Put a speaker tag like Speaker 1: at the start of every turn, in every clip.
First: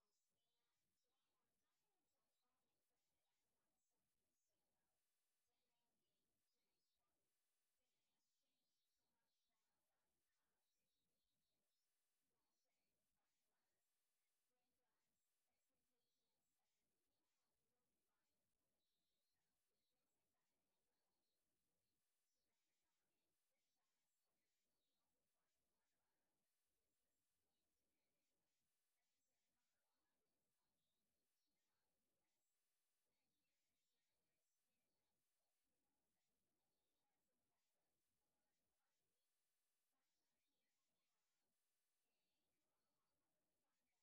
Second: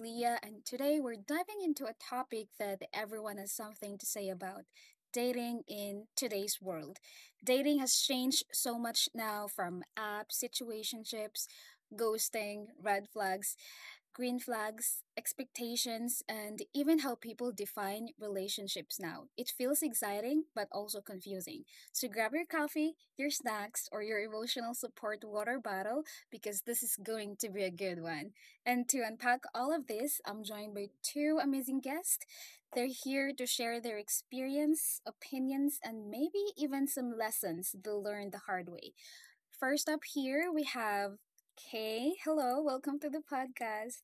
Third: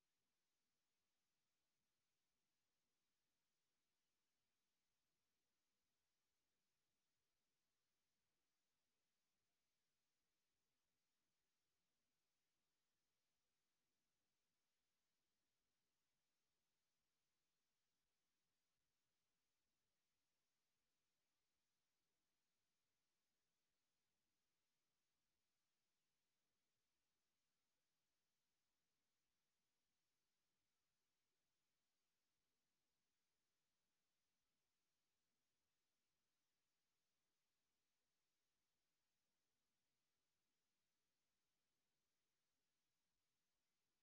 Speaker 1: Leah, and today we're diving into a topic that everyone has something to say about: dating in today's world. Dating has changed so much now, from apps, situationships, ghosting, red flags, green flags, expectations, and even how people define relationships now. It feels exciting, but also confusing. So grab your coffee, your snacks, or your emotional support water bottle, because this is going to be a good one. And to unpack all of this, I'm joined by two amazing guests. They're here to share their experience, opinions, and maybe even some lessons they learned the hard way. First up here, we have Kay. Hello, welcome to the podcast.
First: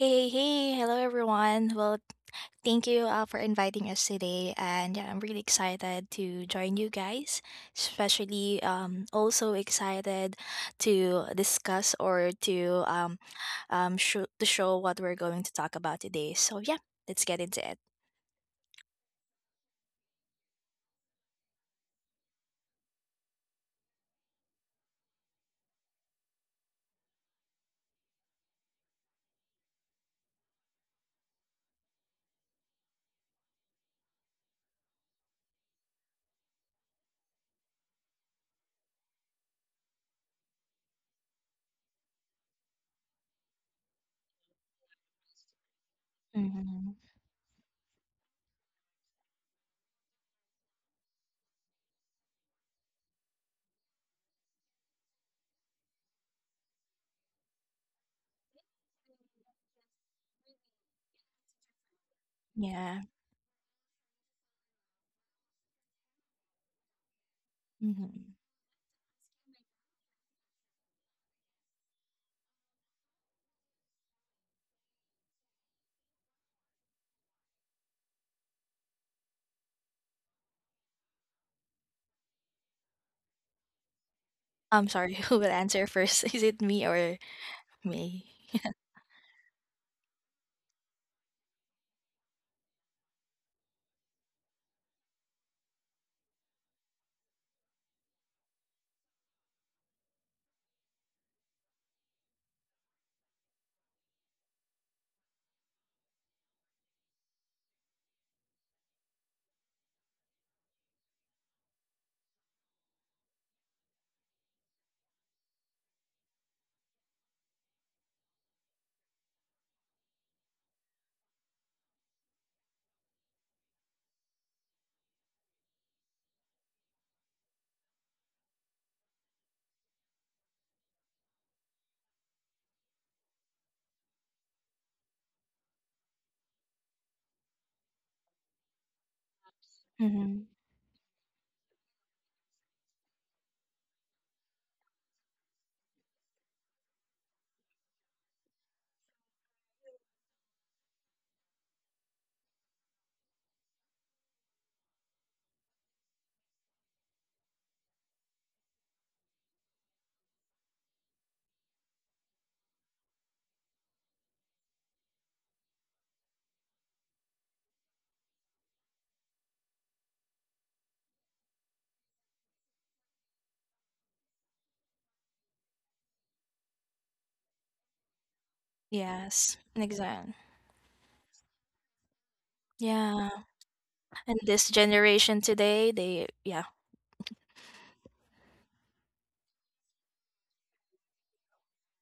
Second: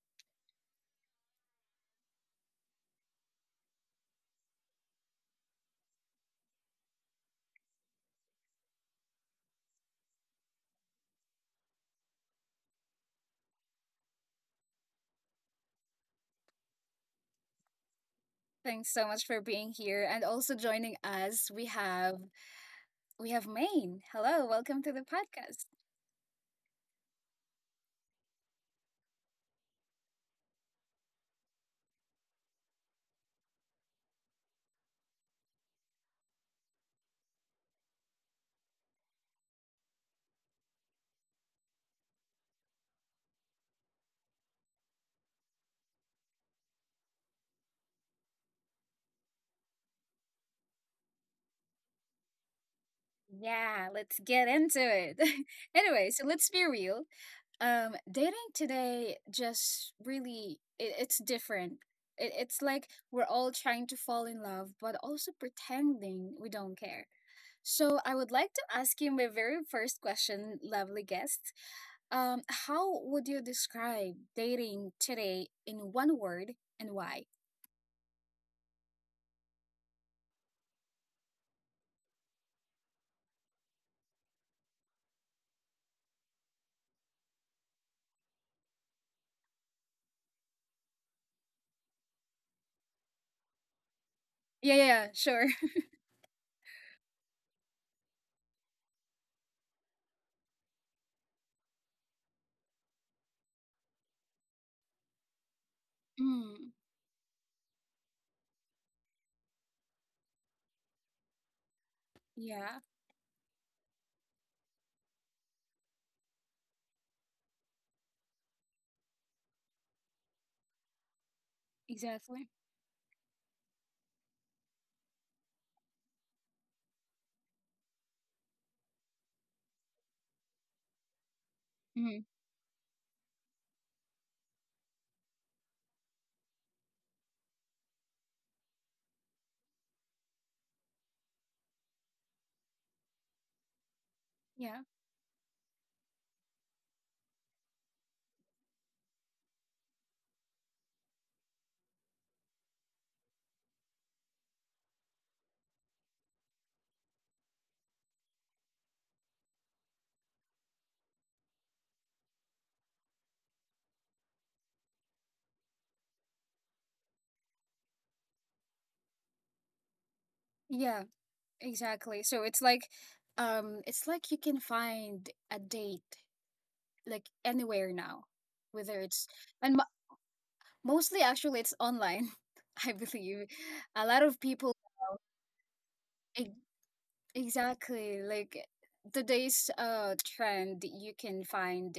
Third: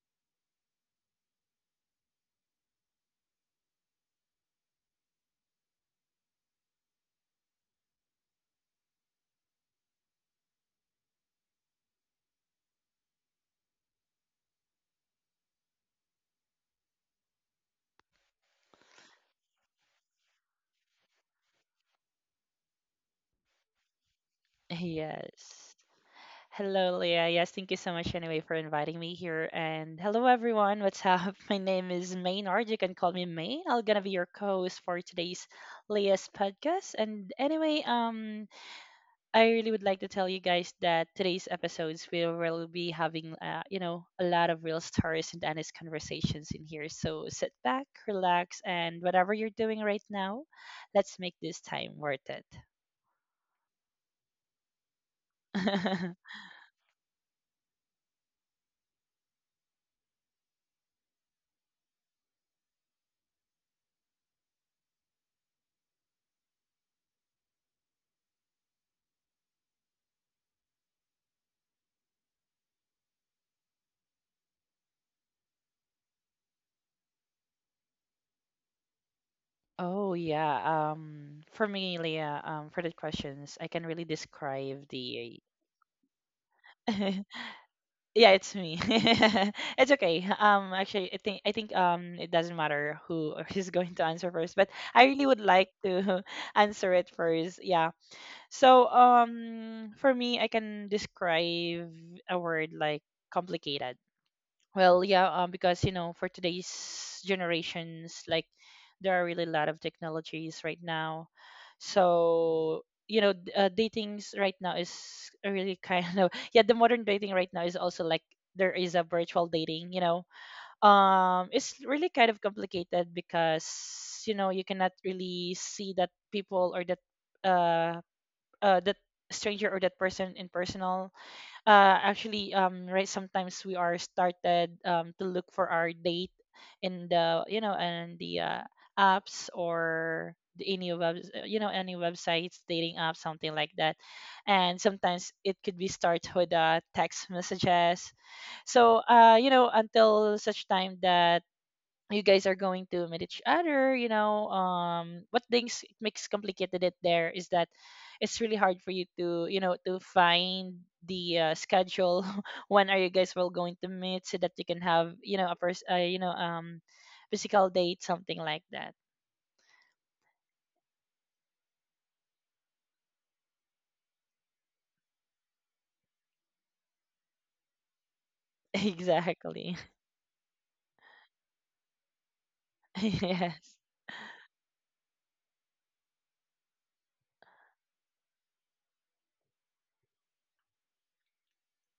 Speaker 2: Hey, hey, hello everyone. Thank you for inviting us today, and yeah, I'm really excited to join you guys. Especially, also excited to discuss or to show what we're going to talk about today. So yeah, let's get into it.
Speaker 1: Thanks so much for being here and also joining us. We have Maine. Hello, welcome to the
Speaker 3: Yes.
Speaker 1: podcast.
Speaker 3: Hello, Leah. Yes, thank you so much anyway for inviting me here. And hello, everyone. What's up? My name is Maynard. You can call me May. I'm gonna be your co-host for today's Leah's podcast. And anyway, I really would like to tell you guys that today's episodes we will be having, a lot of real stories and honest conversations in
Speaker 2: hmm
Speaker 3: here. So sit back, relax, and whatever you're doing right now, let's make this time worth it.
Speaker 1: Yeah, let's get into it. Anyway, so let's be real. Dating today just really it's different. It's like
Speaker 2: Yeah,
Speaker 1: we're all trying to fall in love, but also pretending we don't care. So I
Speaker 2: hmm
Speaker 1: would like to ask you my very first question, lovely guest. How would you describe dating today in one word, and why?
Speaker 3: Oh, yeah. For me, Leah, for the questions, I can really
Speaker 2: I'm
Speaker 3: describe
Speaker 2: sorry, who will
Speaker 3: the.
Speaker 2: answer first? Is it me or me?
Speaker 3: Yeah, it's me. It's okay. Actually, I think it doesn't matter who is going to answer first,
Speaker 1: Yeah,
Speaker 3: but
Speaker 1: yeah, yeah,
Speaker 3: I really
Speaker 1: sure.
Speaker 3: would like to answer it first. Yeah. So for me, I can describe a word like complicated. Well, yeah, because for
Speaker 1: Mm,
Speaker 3: today's generations, like there are really a lot of technologies right now.
Speaker 1: yeah,
Speaker 3: So, datings right now is a really kind of yeah, the modern dating right now is also like there is a virtual dating. It's really kind of
Speaker 1: exactly.
Speaker 3: complicated because you cannot really see that people or uh that stranger or that person in personal
Speaker 1: Mm,
Speaker 3: actually right sometimes we are started to look for our date in the you know and the apps or
Speaker 2: Mhm.
Speaker 3: the any web any websites dating apps something like that, and
Speaker 1: yeah,
Speaker 3: sometimes it could be start with text messages. So until such time that you guys are going to meet each other, what things makes complicated it there is that it's really hard for you to to find the schedule when are you guys well going to meet so that you can have a first physical date, something like that.
Speaker 1: yeah, exactly. So it's like you can find a date like anywhere now, whether it's
Speaker 2: Yes,
Speaker 1: and
Speaker 3: Exactly.
Speaker 1: mo-
Speaker 2: exactly.
Speaker 1: mostly actually it's online. I
Speaker 2: Yeah,
Speaker 1: believe
Speaker 3: Yes.
Speaker 1: a lot
Speaker 2: and
Speaker 1: of
Speaker 2: this
Speaker 1: people
Speaker 2: generation today, they
Speaker 1: e-
Speaker 2: yeah.
Speaker 1: exactly like today's trend. You can find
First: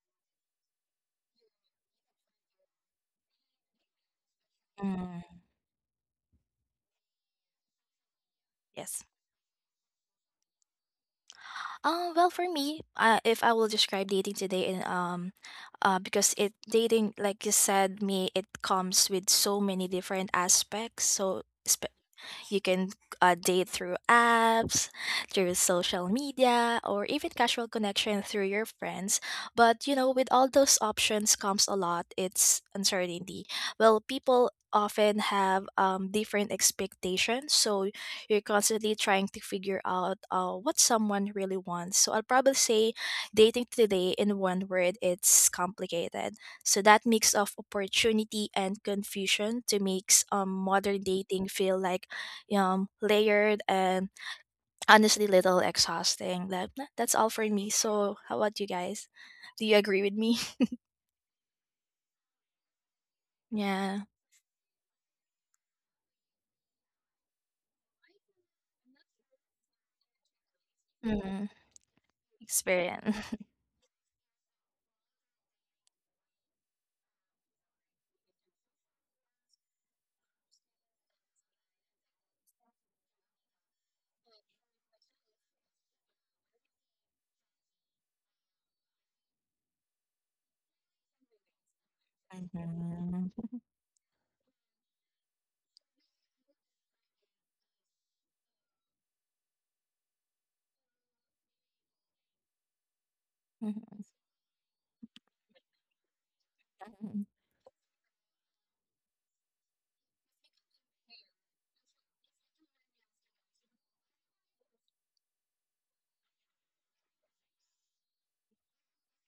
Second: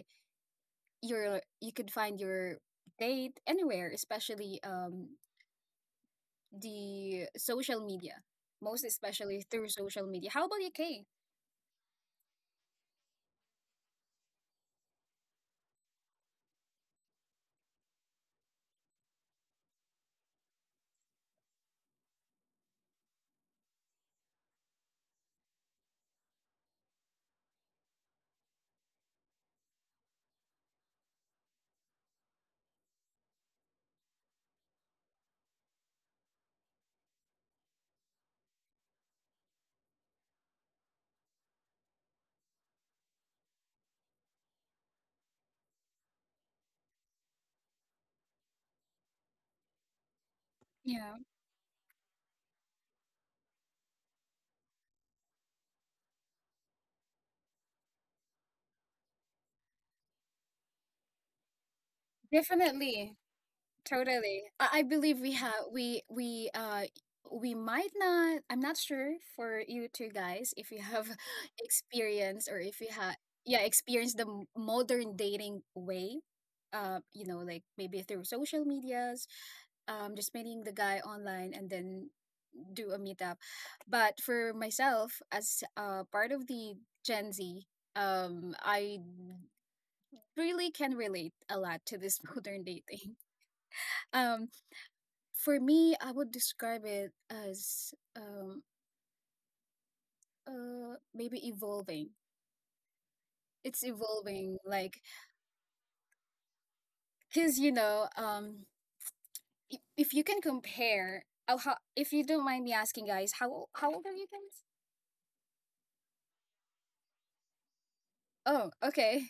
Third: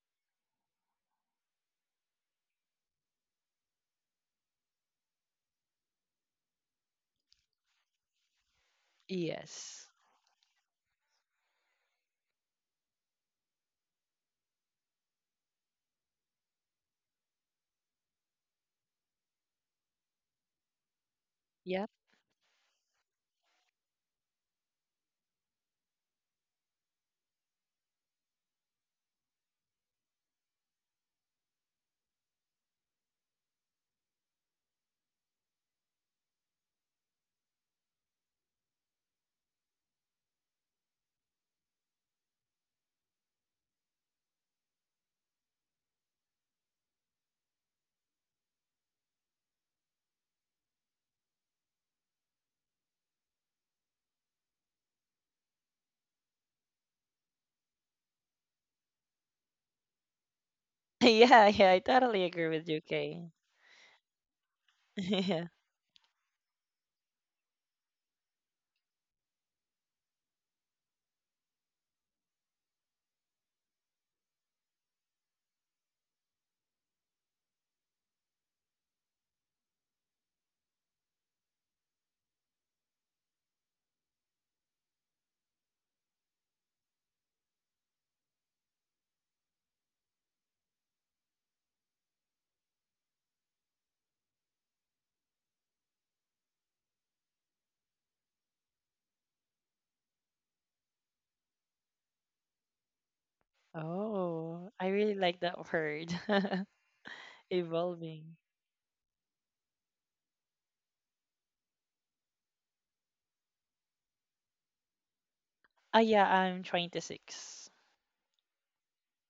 Speaker 1: you could find your date anywhere, especially
Speaker 2: Mm,
Speaker 1: the social media, most
Speaker 2: yes.
Speaker 1: especially through
Speaker 3: Yes.
Speaker 1: social media. How about you, Kay?
Speaker 2: Well, for me, if I will describe dating today, in because it dating, like you said, me, it comes with so many different aspects. So
Speaker 3: Yep.
Speaker 2: you can date through apps, through social media, or even casual connection through your friends. But you know, with all those options comes a lot. It's uncertainty. Well, people often have different expectations, so you're constantly trying to figure out what someone really wants. So I'll probably say dating today in one word, it's complicated, so that mix of opportunity and confusion to makes modern
Speaker 1: Yeah,
Speaker 2: dating feel like layered and honestly little exhausting. That's all for me. So how about you guys? Do you agree with me?
Speaker 3: Yeah, yeah, I totally agree with you,
Speaker 1: definitely.
Speaker 3: Kay.
Speaker 2: Yeah.
Speaker 1: Totally. I believe we
Speaker 3: Yeah.
Speaker 1: have we might not, I'm not sure for you two guys, if you have
Speaker 2: Mm-hmm.
Speaker 1: experience, or if you have
Speaker 2: Experience.
Speaker 1: yeah, experience the modern dating way. You know, like maybe through social medias, just meeting the guy online and then do a meetup. But for myself, as part of the Gen Z, I really can relate a lot to this modern dating.
Speaker 2: hmm
Speaker 1: Um, for me, I would describe it as maybe evolving. It's evolving
Speaker 3: Oh, I
Speaker 1: like
Speaker 3: really like that word.
Speaker 2: Mhm.
Speaker 1: cuz you know,
Speaker 3: Evolving.
Speaker 1: if you can compare, oh, how, if you don't mind me asking, guys, how old are you guys?
Speaker 3: Yeah, I'm 26.
Speaker 1: Oh, okay.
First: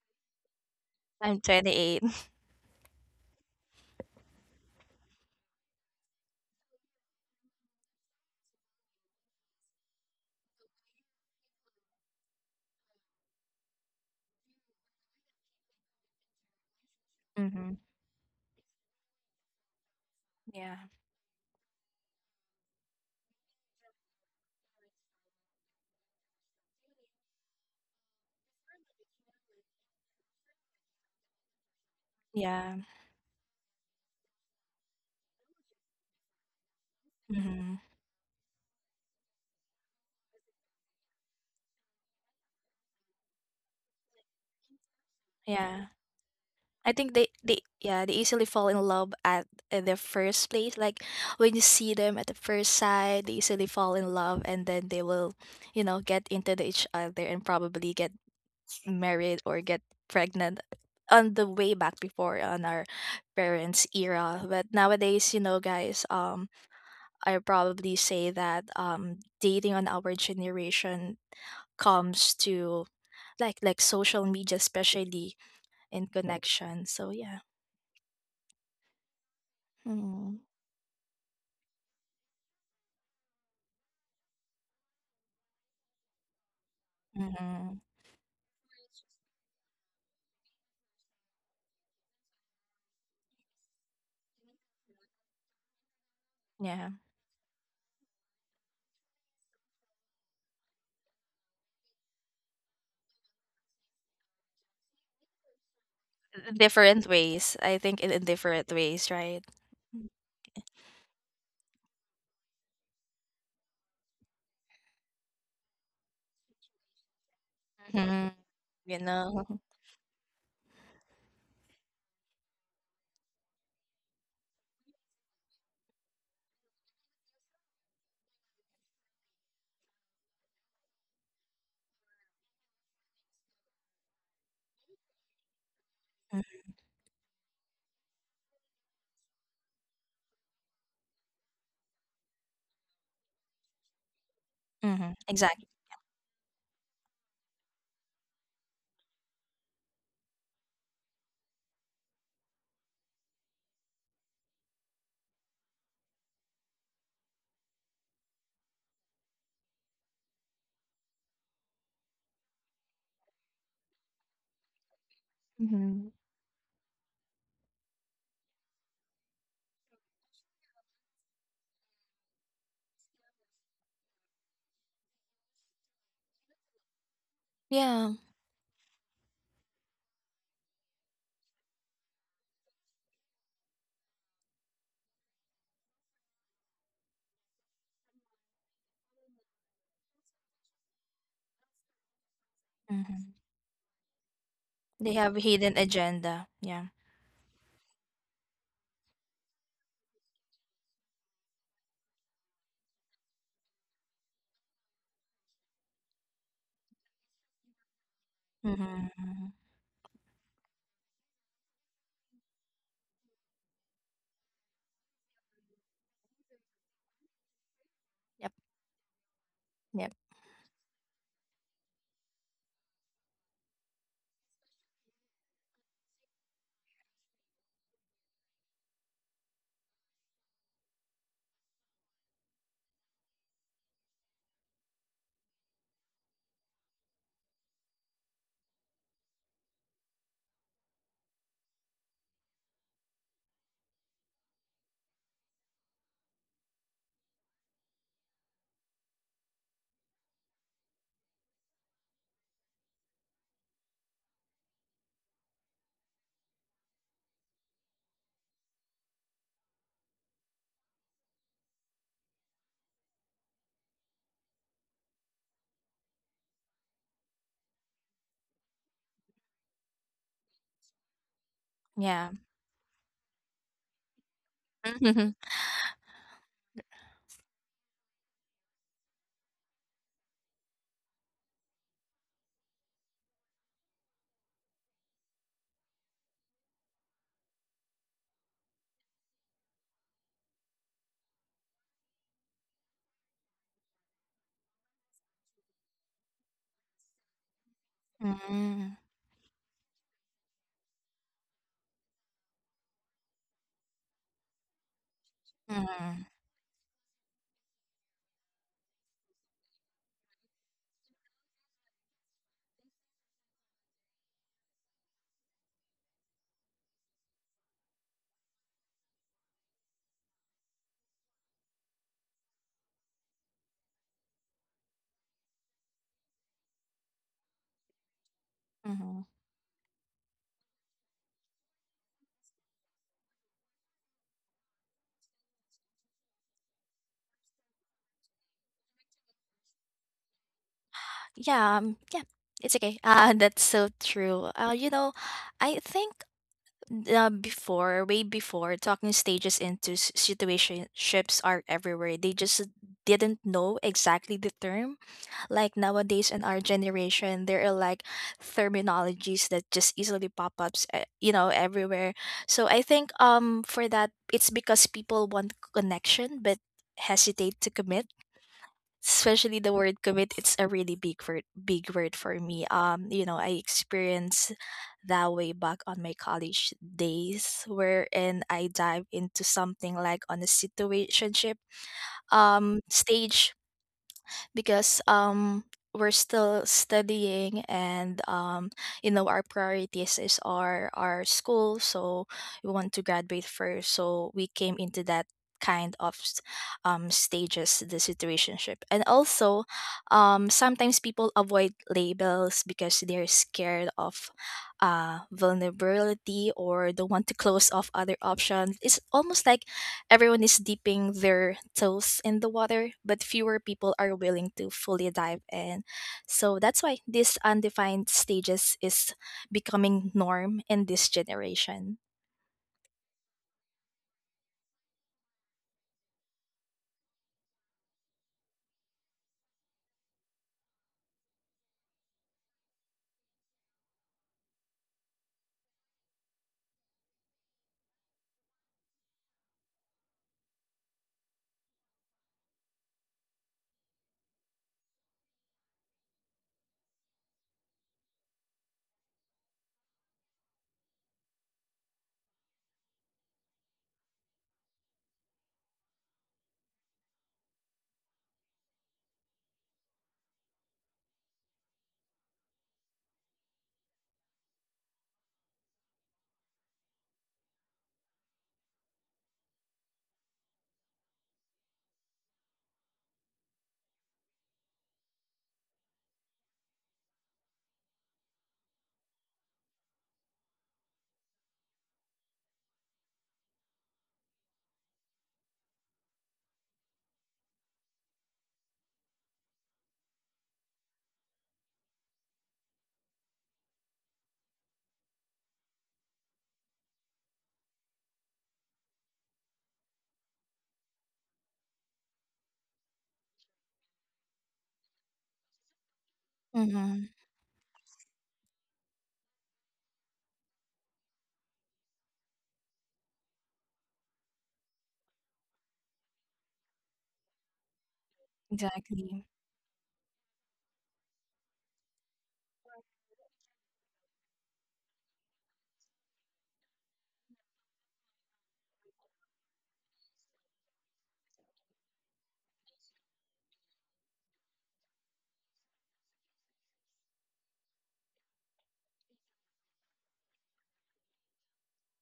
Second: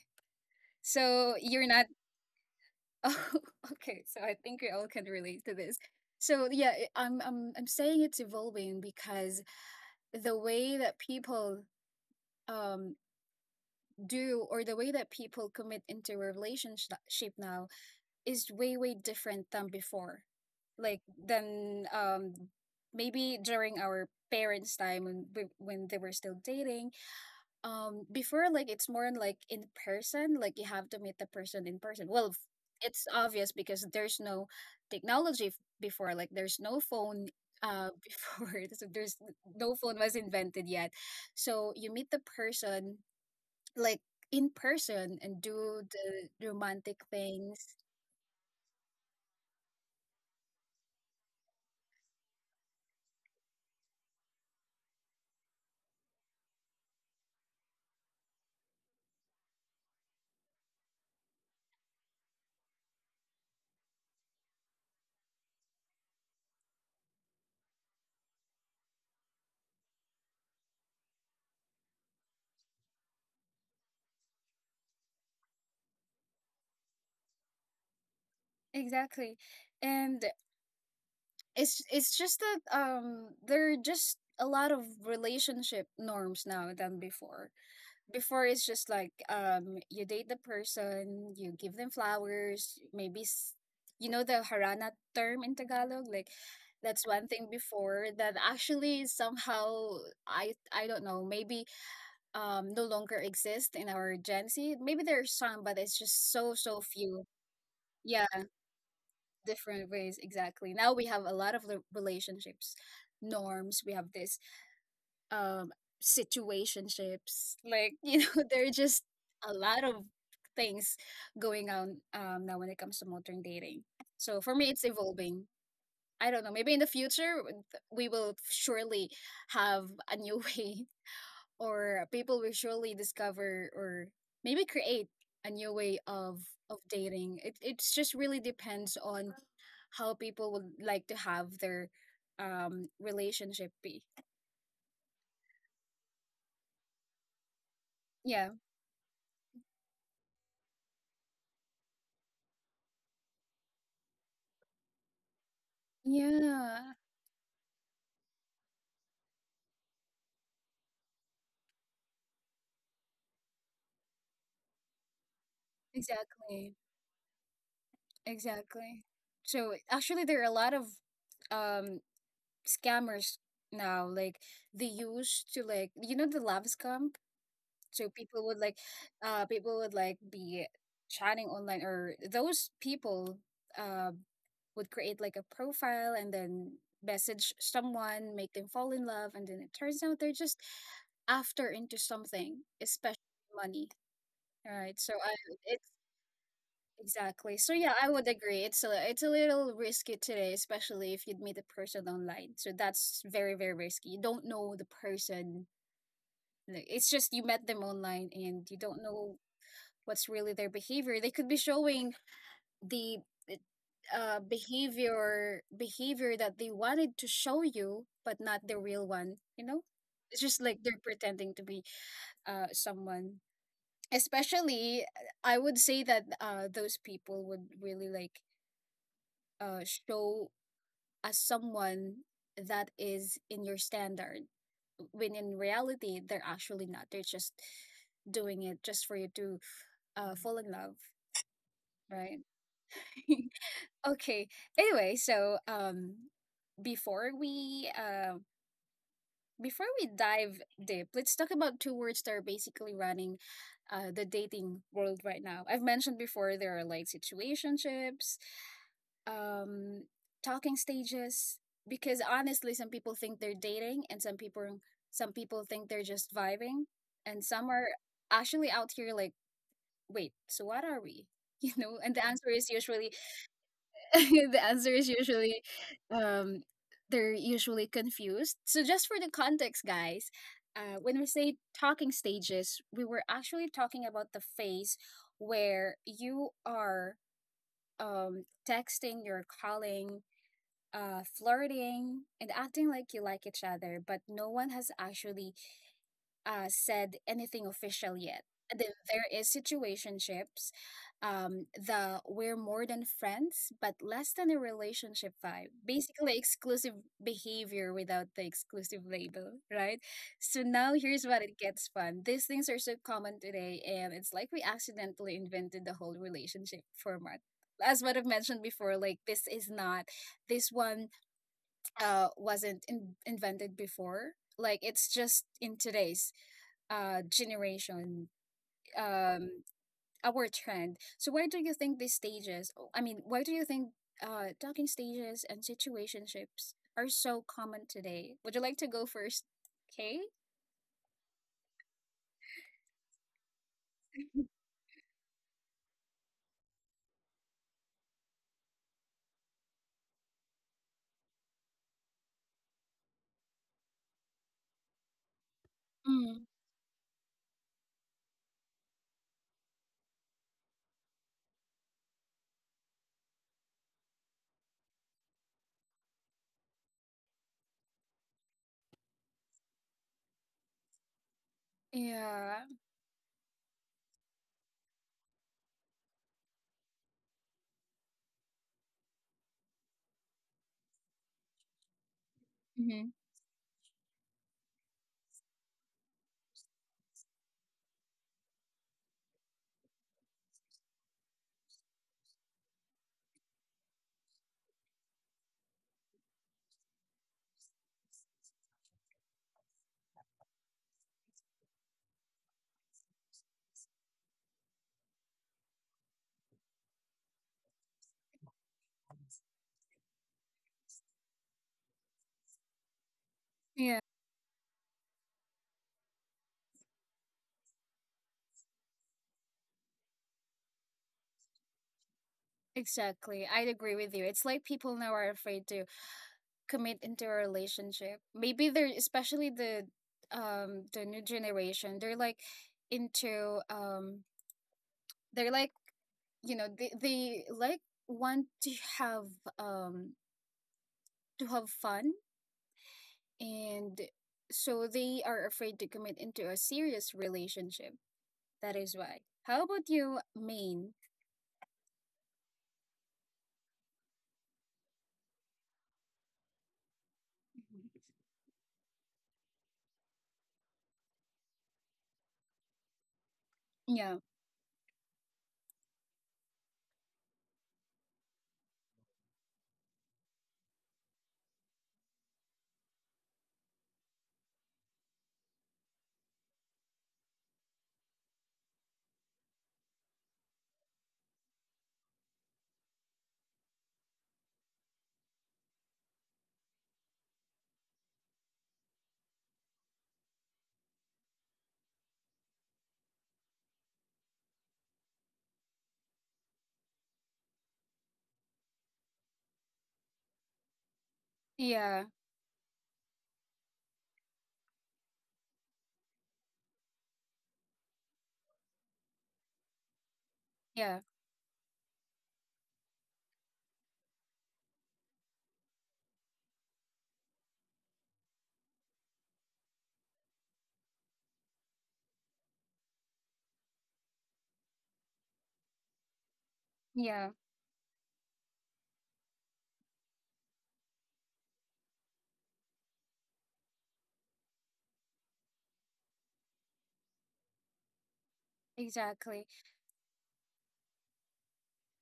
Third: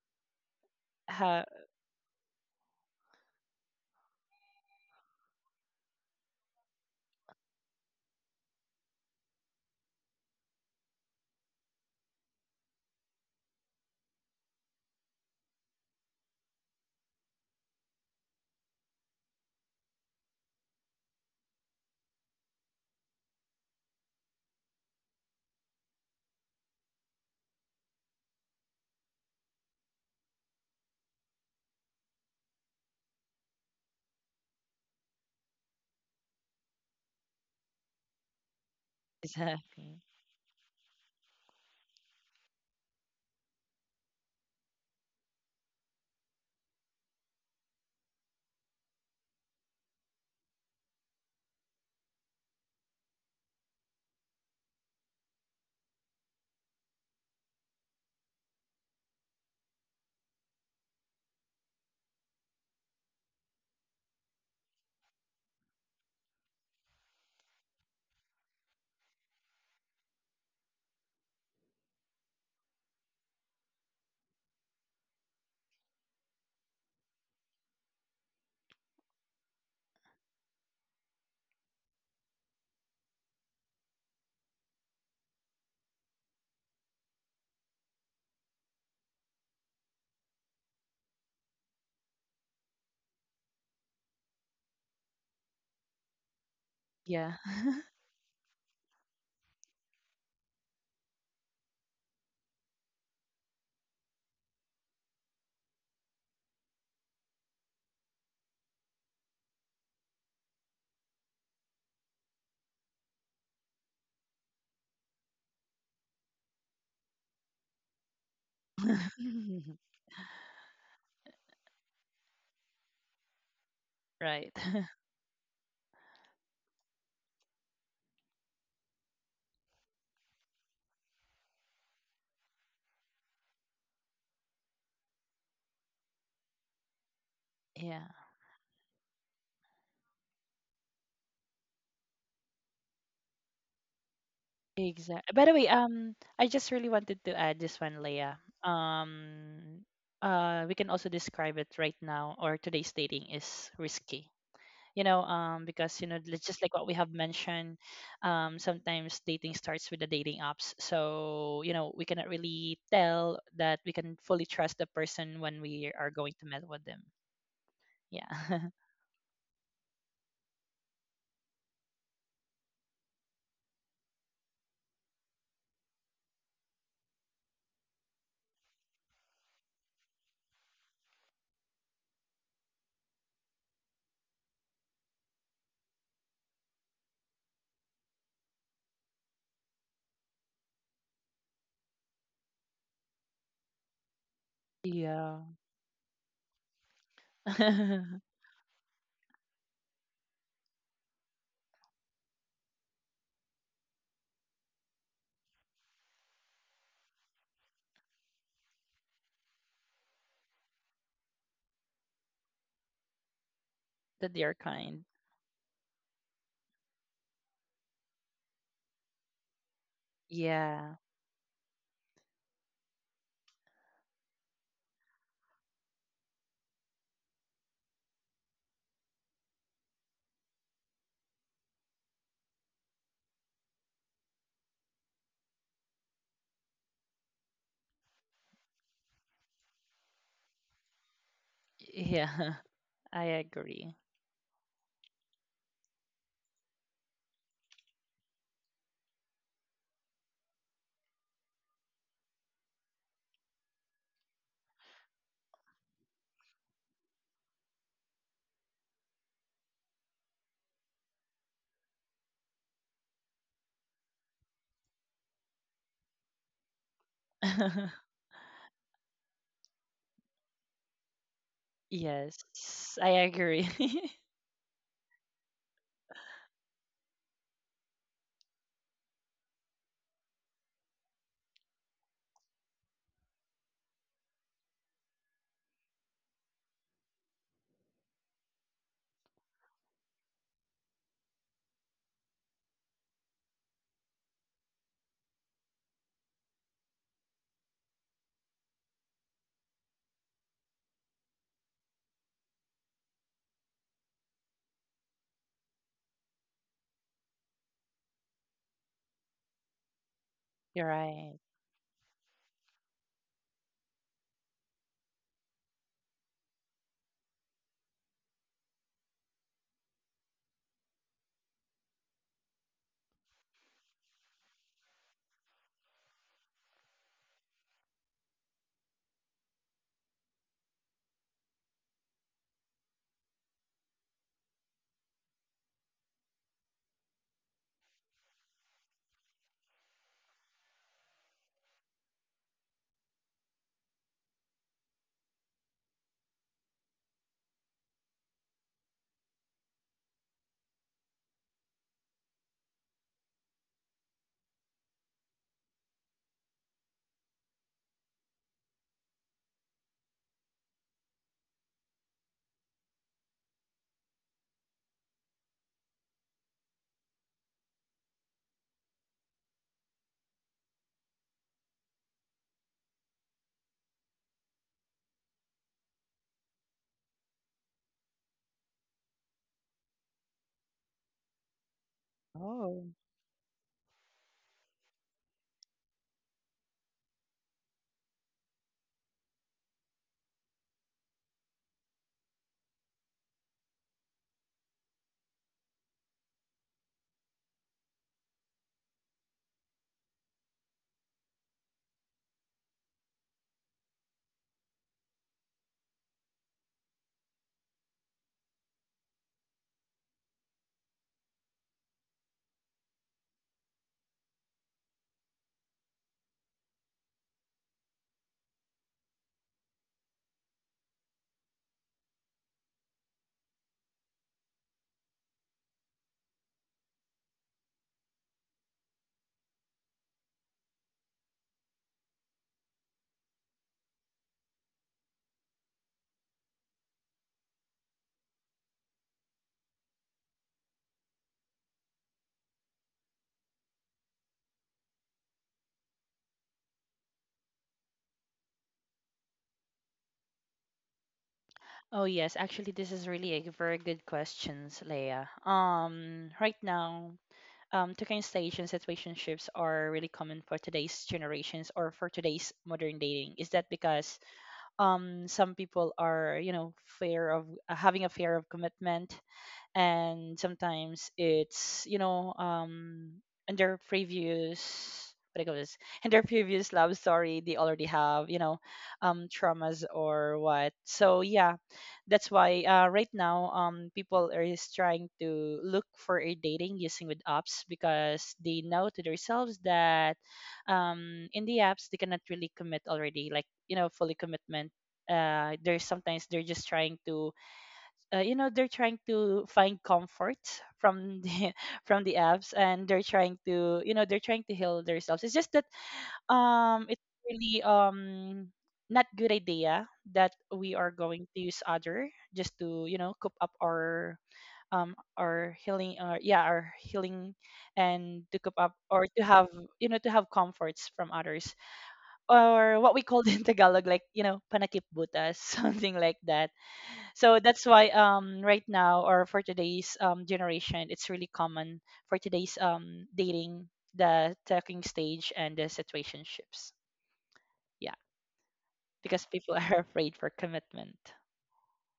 Speaker 1: So
Speaker 2: I'm
Speaker 3: Ha,
Speaker 1: you're not
Speaker 2: 28.
Speaker 1: Oh, okay. So I think we all can relate to this. So yeah, I'm saying it's evolving because the way that people um do, or the way that people commit into a relationship now,
Speaker 2: Mm-hmm.
Speaker 1: is way way different than before,
Speaker 2: Yeah.
Speaker 1: like than maybe during our parents' time when when they were still dating. Before, like, it's more like in person, like you have to meet the person in person.
Speaker 2: Yeah.
Speaker 1: It's obvious because there's no technology. Before, like, there's no phone
Speaker 2: Mm-hmm.
Speaker 1: before, so there's no phone
Speaker 3: exactly.
Speaker 1: was invented yet. So you meet the person, like, in person, and do
Speaker 2: Yeah.
Speaker 1: the
Speaker 2: I
Speaker 1: romantic
Speaker 2: think they
Speaker 1: things.
Speaker 2: yeah they easily fall in love at their first place. Like when you see them at the first sight, they easily fall in love, and then they will, you know, get into the each other and probably get married or get pregnant on the way back before on our parents era. But nowadays, you know guys, I probably say that dating on our generation comes to like social media, especially in connection. So yeah.
Speaker 1: Exactly. And
Speaker 2: Mm.
Speaker 1: it's just that there are just a lot of relationship norms now than before.
Speaker 2: Mm-hmm.
Speaker 1: Before, it's just like, you date the person, you give them flowers, maybe you know, the harana term in Tagalog, like,
Speaker 2: Yeah,
Speaker 1: that's one
Speaker 3: Yeah.
Speaker 1: thing before that actually somehow, I don't know, maybe no longer exist in our Gen Z. Maybe there's some, but it's just so so
Speaker 2: different
Speaker 1: few.
Speaker 2: ways, I think, in
Speaker 1: Yeah,
Speaker 2: different ways, right?
Speaker 1: different ways, exactly. Now we have a lot of the relationships norms. We have this um situationships, like you
Speaker 2: Mhm.
Speaker 1: know, there are
Speaker 2: You
Speaker 1: just a
Speaker 2: know.
Speaker 1: lot of things going on now when it comes to modern dating. So for
Speaker 3: Right.
Speaker 1: me, it's evolving. I don't know, maybe in the future we will surely have a new way, or people will surely discover, or maybe create, a new way of dating. It's
Speaker 3: Yeah.
Speaker 1: just really depends on how people would like to have their relationship be.
Speaker 2: Mhm.
Speaker 3: Exactly. By the
Speaker 2: Exactly.
Speaker 3: way, I just really wanted to add this one, Leah.
Speaker 1: Yeah.
Speaker 3: Um, we can also describe it right now, or today's dating is risky. Because, just like what
Speaker 1: Yeah.
Speaker 3: we have mentioned, sometimes dating starts with the dating apps. So we cannot really tell that we can fully trust the person when we
Speaker 2: Mm-hmm.
Speaker 3: are going to meet
Speaker 1: Exactly.
Speaker 3: with them. Yeah.
Speaker 1: Exactly. So actually, there are a lot of um scammers now, like they use to, like, you know, the love scam.
Speaker 2: Yeah.
Speaker 1: So people would like be chatting online, or those people, uh, would create like a profile and then message someone, make them fall in love, and then it turns out they're just after into something, especially
Speaker 2: Mm-hmm.
Speaker 1: money. Right.
Speaker 2: They
Speaker 1: So I
Speaker 2: have a
Speaker 3: Yeah.
Speaker 2: hidden
Speaker 1: it's
Speaker 2: agenda. Yeah.
Speaker 1: exactly. So yeah, I
Speaker 3: That
Speaker 1: would agree. It's a little risky today, especially if you'd meet a person online. So that's very, very risky. You don't know the person. Like, it's just you met them online and you
Speaker 2: Mm-hmm.
Speaker 1: don't know
Speaker 2: Mm-hmm.
Speaker 1: what's really their behavior. They could be showing the eh,
Speaker 3: they are kind.
Speaker 1: behavior that they wanted to show you, but
Speaker 2: Yep.
Speaker 1: not the real one. You know,
Speaker 2: Yep.
Speaker 1: it's just like
Speaker 3: Yeah.
Speaker 1: they're pretending to be someone. Especially, I would say that those people would really like show as someone that is in your standard, when in reality they're actually not. They're just doing it just for you to fall in love, right?
Speaker 3: Yeah, I agree.
Speaker 1: Okay. Anyway, so before we uh before we dive deep, let's talk about two words that are basically running the dating world right now. I've mentioned before, there are like situationships, um talking stages, because honestly some people think they're dating, and some people think they're just vibing, and some are actually out here like, "Wait, so what are we?" You know, and the
Speaker 2: Yeah.
Speaker 3: Yes,
Speaker 1: answer is usually
Speaker 3: I agree.
Speaker 1: the answer is usually um they're usually confused. So just for the context, guys, when we say talking stages, we were actually talking about the phase where you are texting, you're calling, flirting, and acting like you like each other, but no one has actually said anything official yet. And then
Speaker 2: Mm,
Speaker 1: there is situationships, the we're more than friends, but less than a relationship vibe.
Speaker 2: mm,
Speaker 1: Basically, exclusive behavior without the exclusive label, right? So
Speaker 3: You're
Speaker 1: now
Speaker 3: right.
Speaker 1: here's what it gets fun. These things are so common today, and it's like we accidentally invented the whole relationship format. As what I've mentioned before, like, this is not, this one wasn't invented before. Like, it's just in today's generation,
Speaker 2: mhm.
Speaker 1: um our trend. So where do you think these stages, oh, I mean, why do you think talking stages and situationships are so common today? Would you like to go first? Okay.
Speaker 2: Yeah, yeah, it's okay. That's so true. You know, I think before, way before, talking stages into situationships are everywhere. They just didn't know exactly the term. Like nowadays in
Speaker 1: Mm,
Speaker 2: our generation there are like terminologies that just easily pop ups, you know, everywhere. So I think for that, it's because people want connection but hesitate to commit, especially the word commit. It's a really big word for
Speaker 1: yeah.
Speaker 2: me. You know, I experienced that way back on my college days, wherein I dive into something like on a situationship
Speaker 3: Oh.
Speaker 1: Hmm.
Speaker 2: stage because we're still studying and you know, our priorities is our school. So we want to graduate first, so we came into that kind of stages, the situationship. And also, sometimes people avoid labels because they're scared of vulnerability or don't want to close off other options. It's almost like everyone is dipping their toes in the water, but fewer people
Speaker 1: Yeah,
Speaker 2: are willing to fully dive in. So that's why this undefined stages is becoming norm in this generation.
Speaker 1: exactly. I'd agree with you. It's like people now are afraid to commit into a relationship. Maybe they're, especially the new generation. They're like into they're like, you know, they like want have um to have fun, and so they are afraid to commit into a serious relationship. That is why. How about you, Maine?
Speaker 3: Oh, yes, actually this is really a very good questions, Leia. Right now, talking stage and situationships are really common for today's generations or for today's modern dating. Is that
Speaker 1: Yeah
Speaker 3: because some people are, fear of having a fear of commitment, and sometimes it's in their previous what do you call this in their previous love story they already have, traumas or what. So yeah, that's why right now people are is trying to look for a dating using with apps because they know to themselves that in the apps they cannot really commit already, like fully commitment. There's sometimes they're just trying to you know they're trying to find comfort from the
Speaker 1: yeah
Speaker 3: from the apps, and they're trying to heal themselves. It's just that
Speaker 2: Mm-hmm.
Speaker 3: it's really not good idea that we are
Speaker 1: yeah
Speaker 3: going to use other just to cope up our our healing, or yeah, our healing, and to cope up or
Speaker 2: Exactly.
Speaker 3: to have you know to have comforts from others, or what we call in Tagalog, panakip butas something like that.
Speaker 1: yeah
Speaker 3: So that's why right now, or for today's generation, it's really common for today's dating, the talking stage and the situationships. Yeah, because
Speaker 1: exactly
Speaker 3: people are afraid for commitment.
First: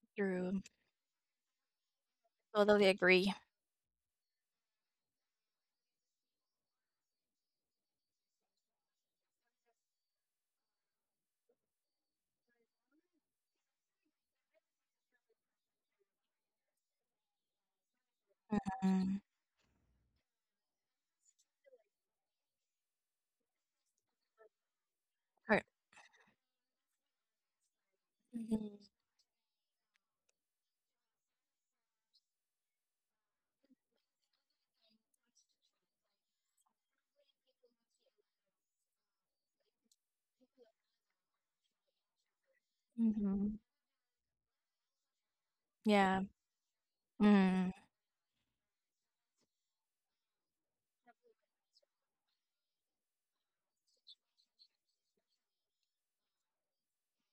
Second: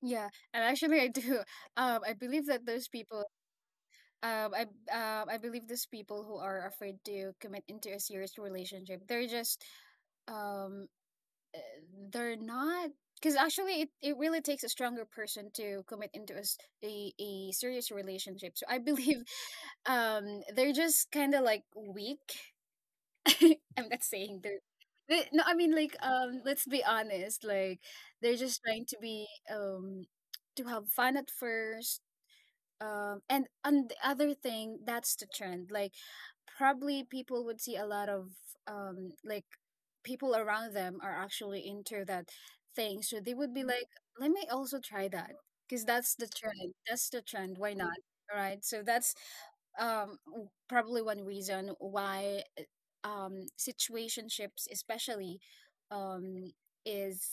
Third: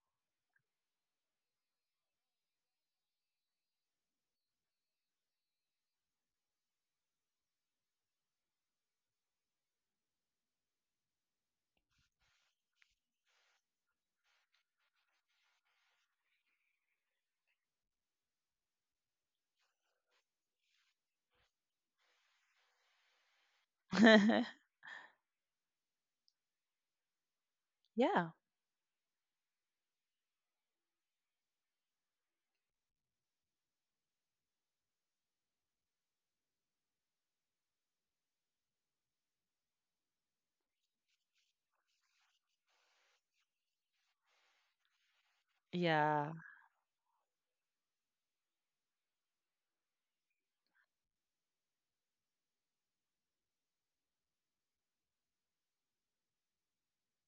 Speaker 1: yeah.
Speaker 2: True.
Speaker 1: And actually, I do I believe that
Speaker 2: Totally
Speaker 1: those people
Speaker 2: agree.
Speaker 1: um i I believe those people who are afraid to commit into a serious relationship, they're just um uh, they're not, because actually, it really takes a stronger person to commit into a serious relationship, so I
Speaker 2: Mm.
Speaker 1: believe they're just kind of like weak. I'm not saying they're no, I
Speaker 2: Or-
Speaker 1: mean, like, let's be honest, like,
Speaker 3: Yeah.
Speaker 1: they're just trying
Speaker 2: Mm-hmm.
Speaker 1: to be um to have fun at first, and the other thing, that's the trend. Like, probably people would see a lot of like people around them are actually into that thing, so they would
Speaker 2: hmm
Speaker 1: be like, let me also try that, because that's
Speaker 2: Yeah.
Speaker 1: the
Speaker 3: Yeah.
Speaker 1: trend, that's the trend,
Speaker 2: Mm.
Speaker 1: why not. Alright. So that's probably one reason why situationships especially um is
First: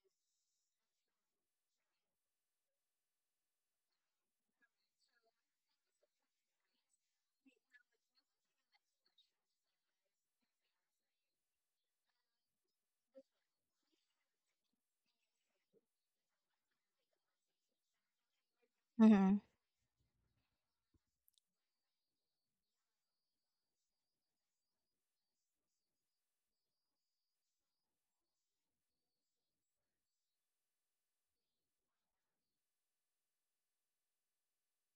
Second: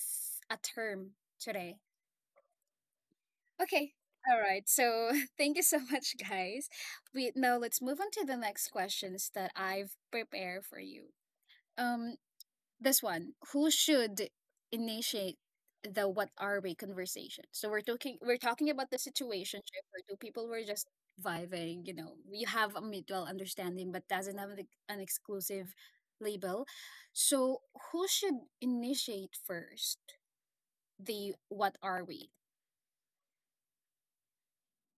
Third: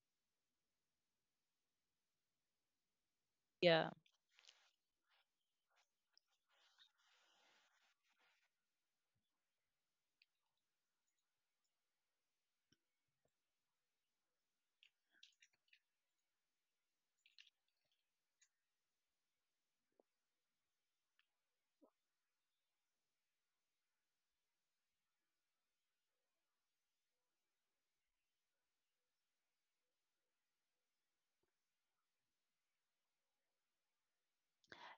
Speaker 1: a term today.
Speaker 3: Yeah.
Speaker 1: Okay. All right. So thank you so much, guys. We Now let's move on to the next questions that I've prepared for you. Um, this one: Who should initiate the "What are we" conversation? So we're talking about the
Speaker 2: Mhm.
Speaker 1: situation, right, where two people were just vibing. You know, you have a mutual understanding, but doesn't have an exclusive label. So who should initiate first? The "What are we"?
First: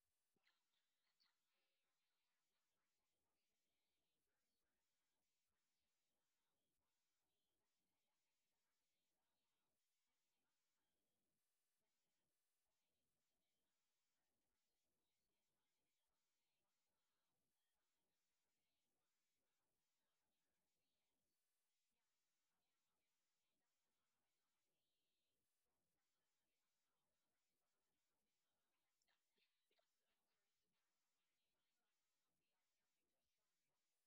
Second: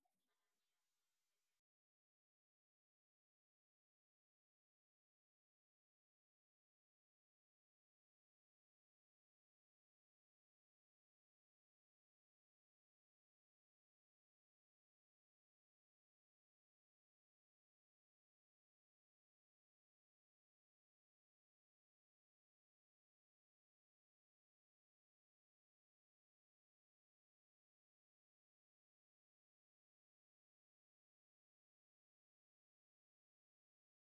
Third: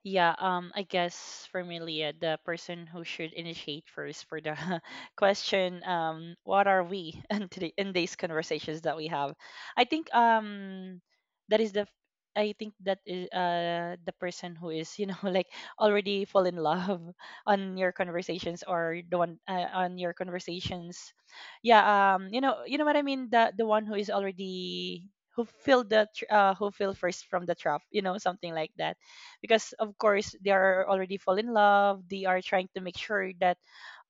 Speaker 3: Yeah, I guess for me, Leah, the person who should initiate first for the question, what are we in today in these conversations that we have? I think um that is the f- I think that is the person who is like already fall in love on your conversations, or the one on your conversations. Yeah, you know what I mean? The one who is already, who feel first from the trap, you know, something like that, because of course they are already fall in love, they are trying to make sure that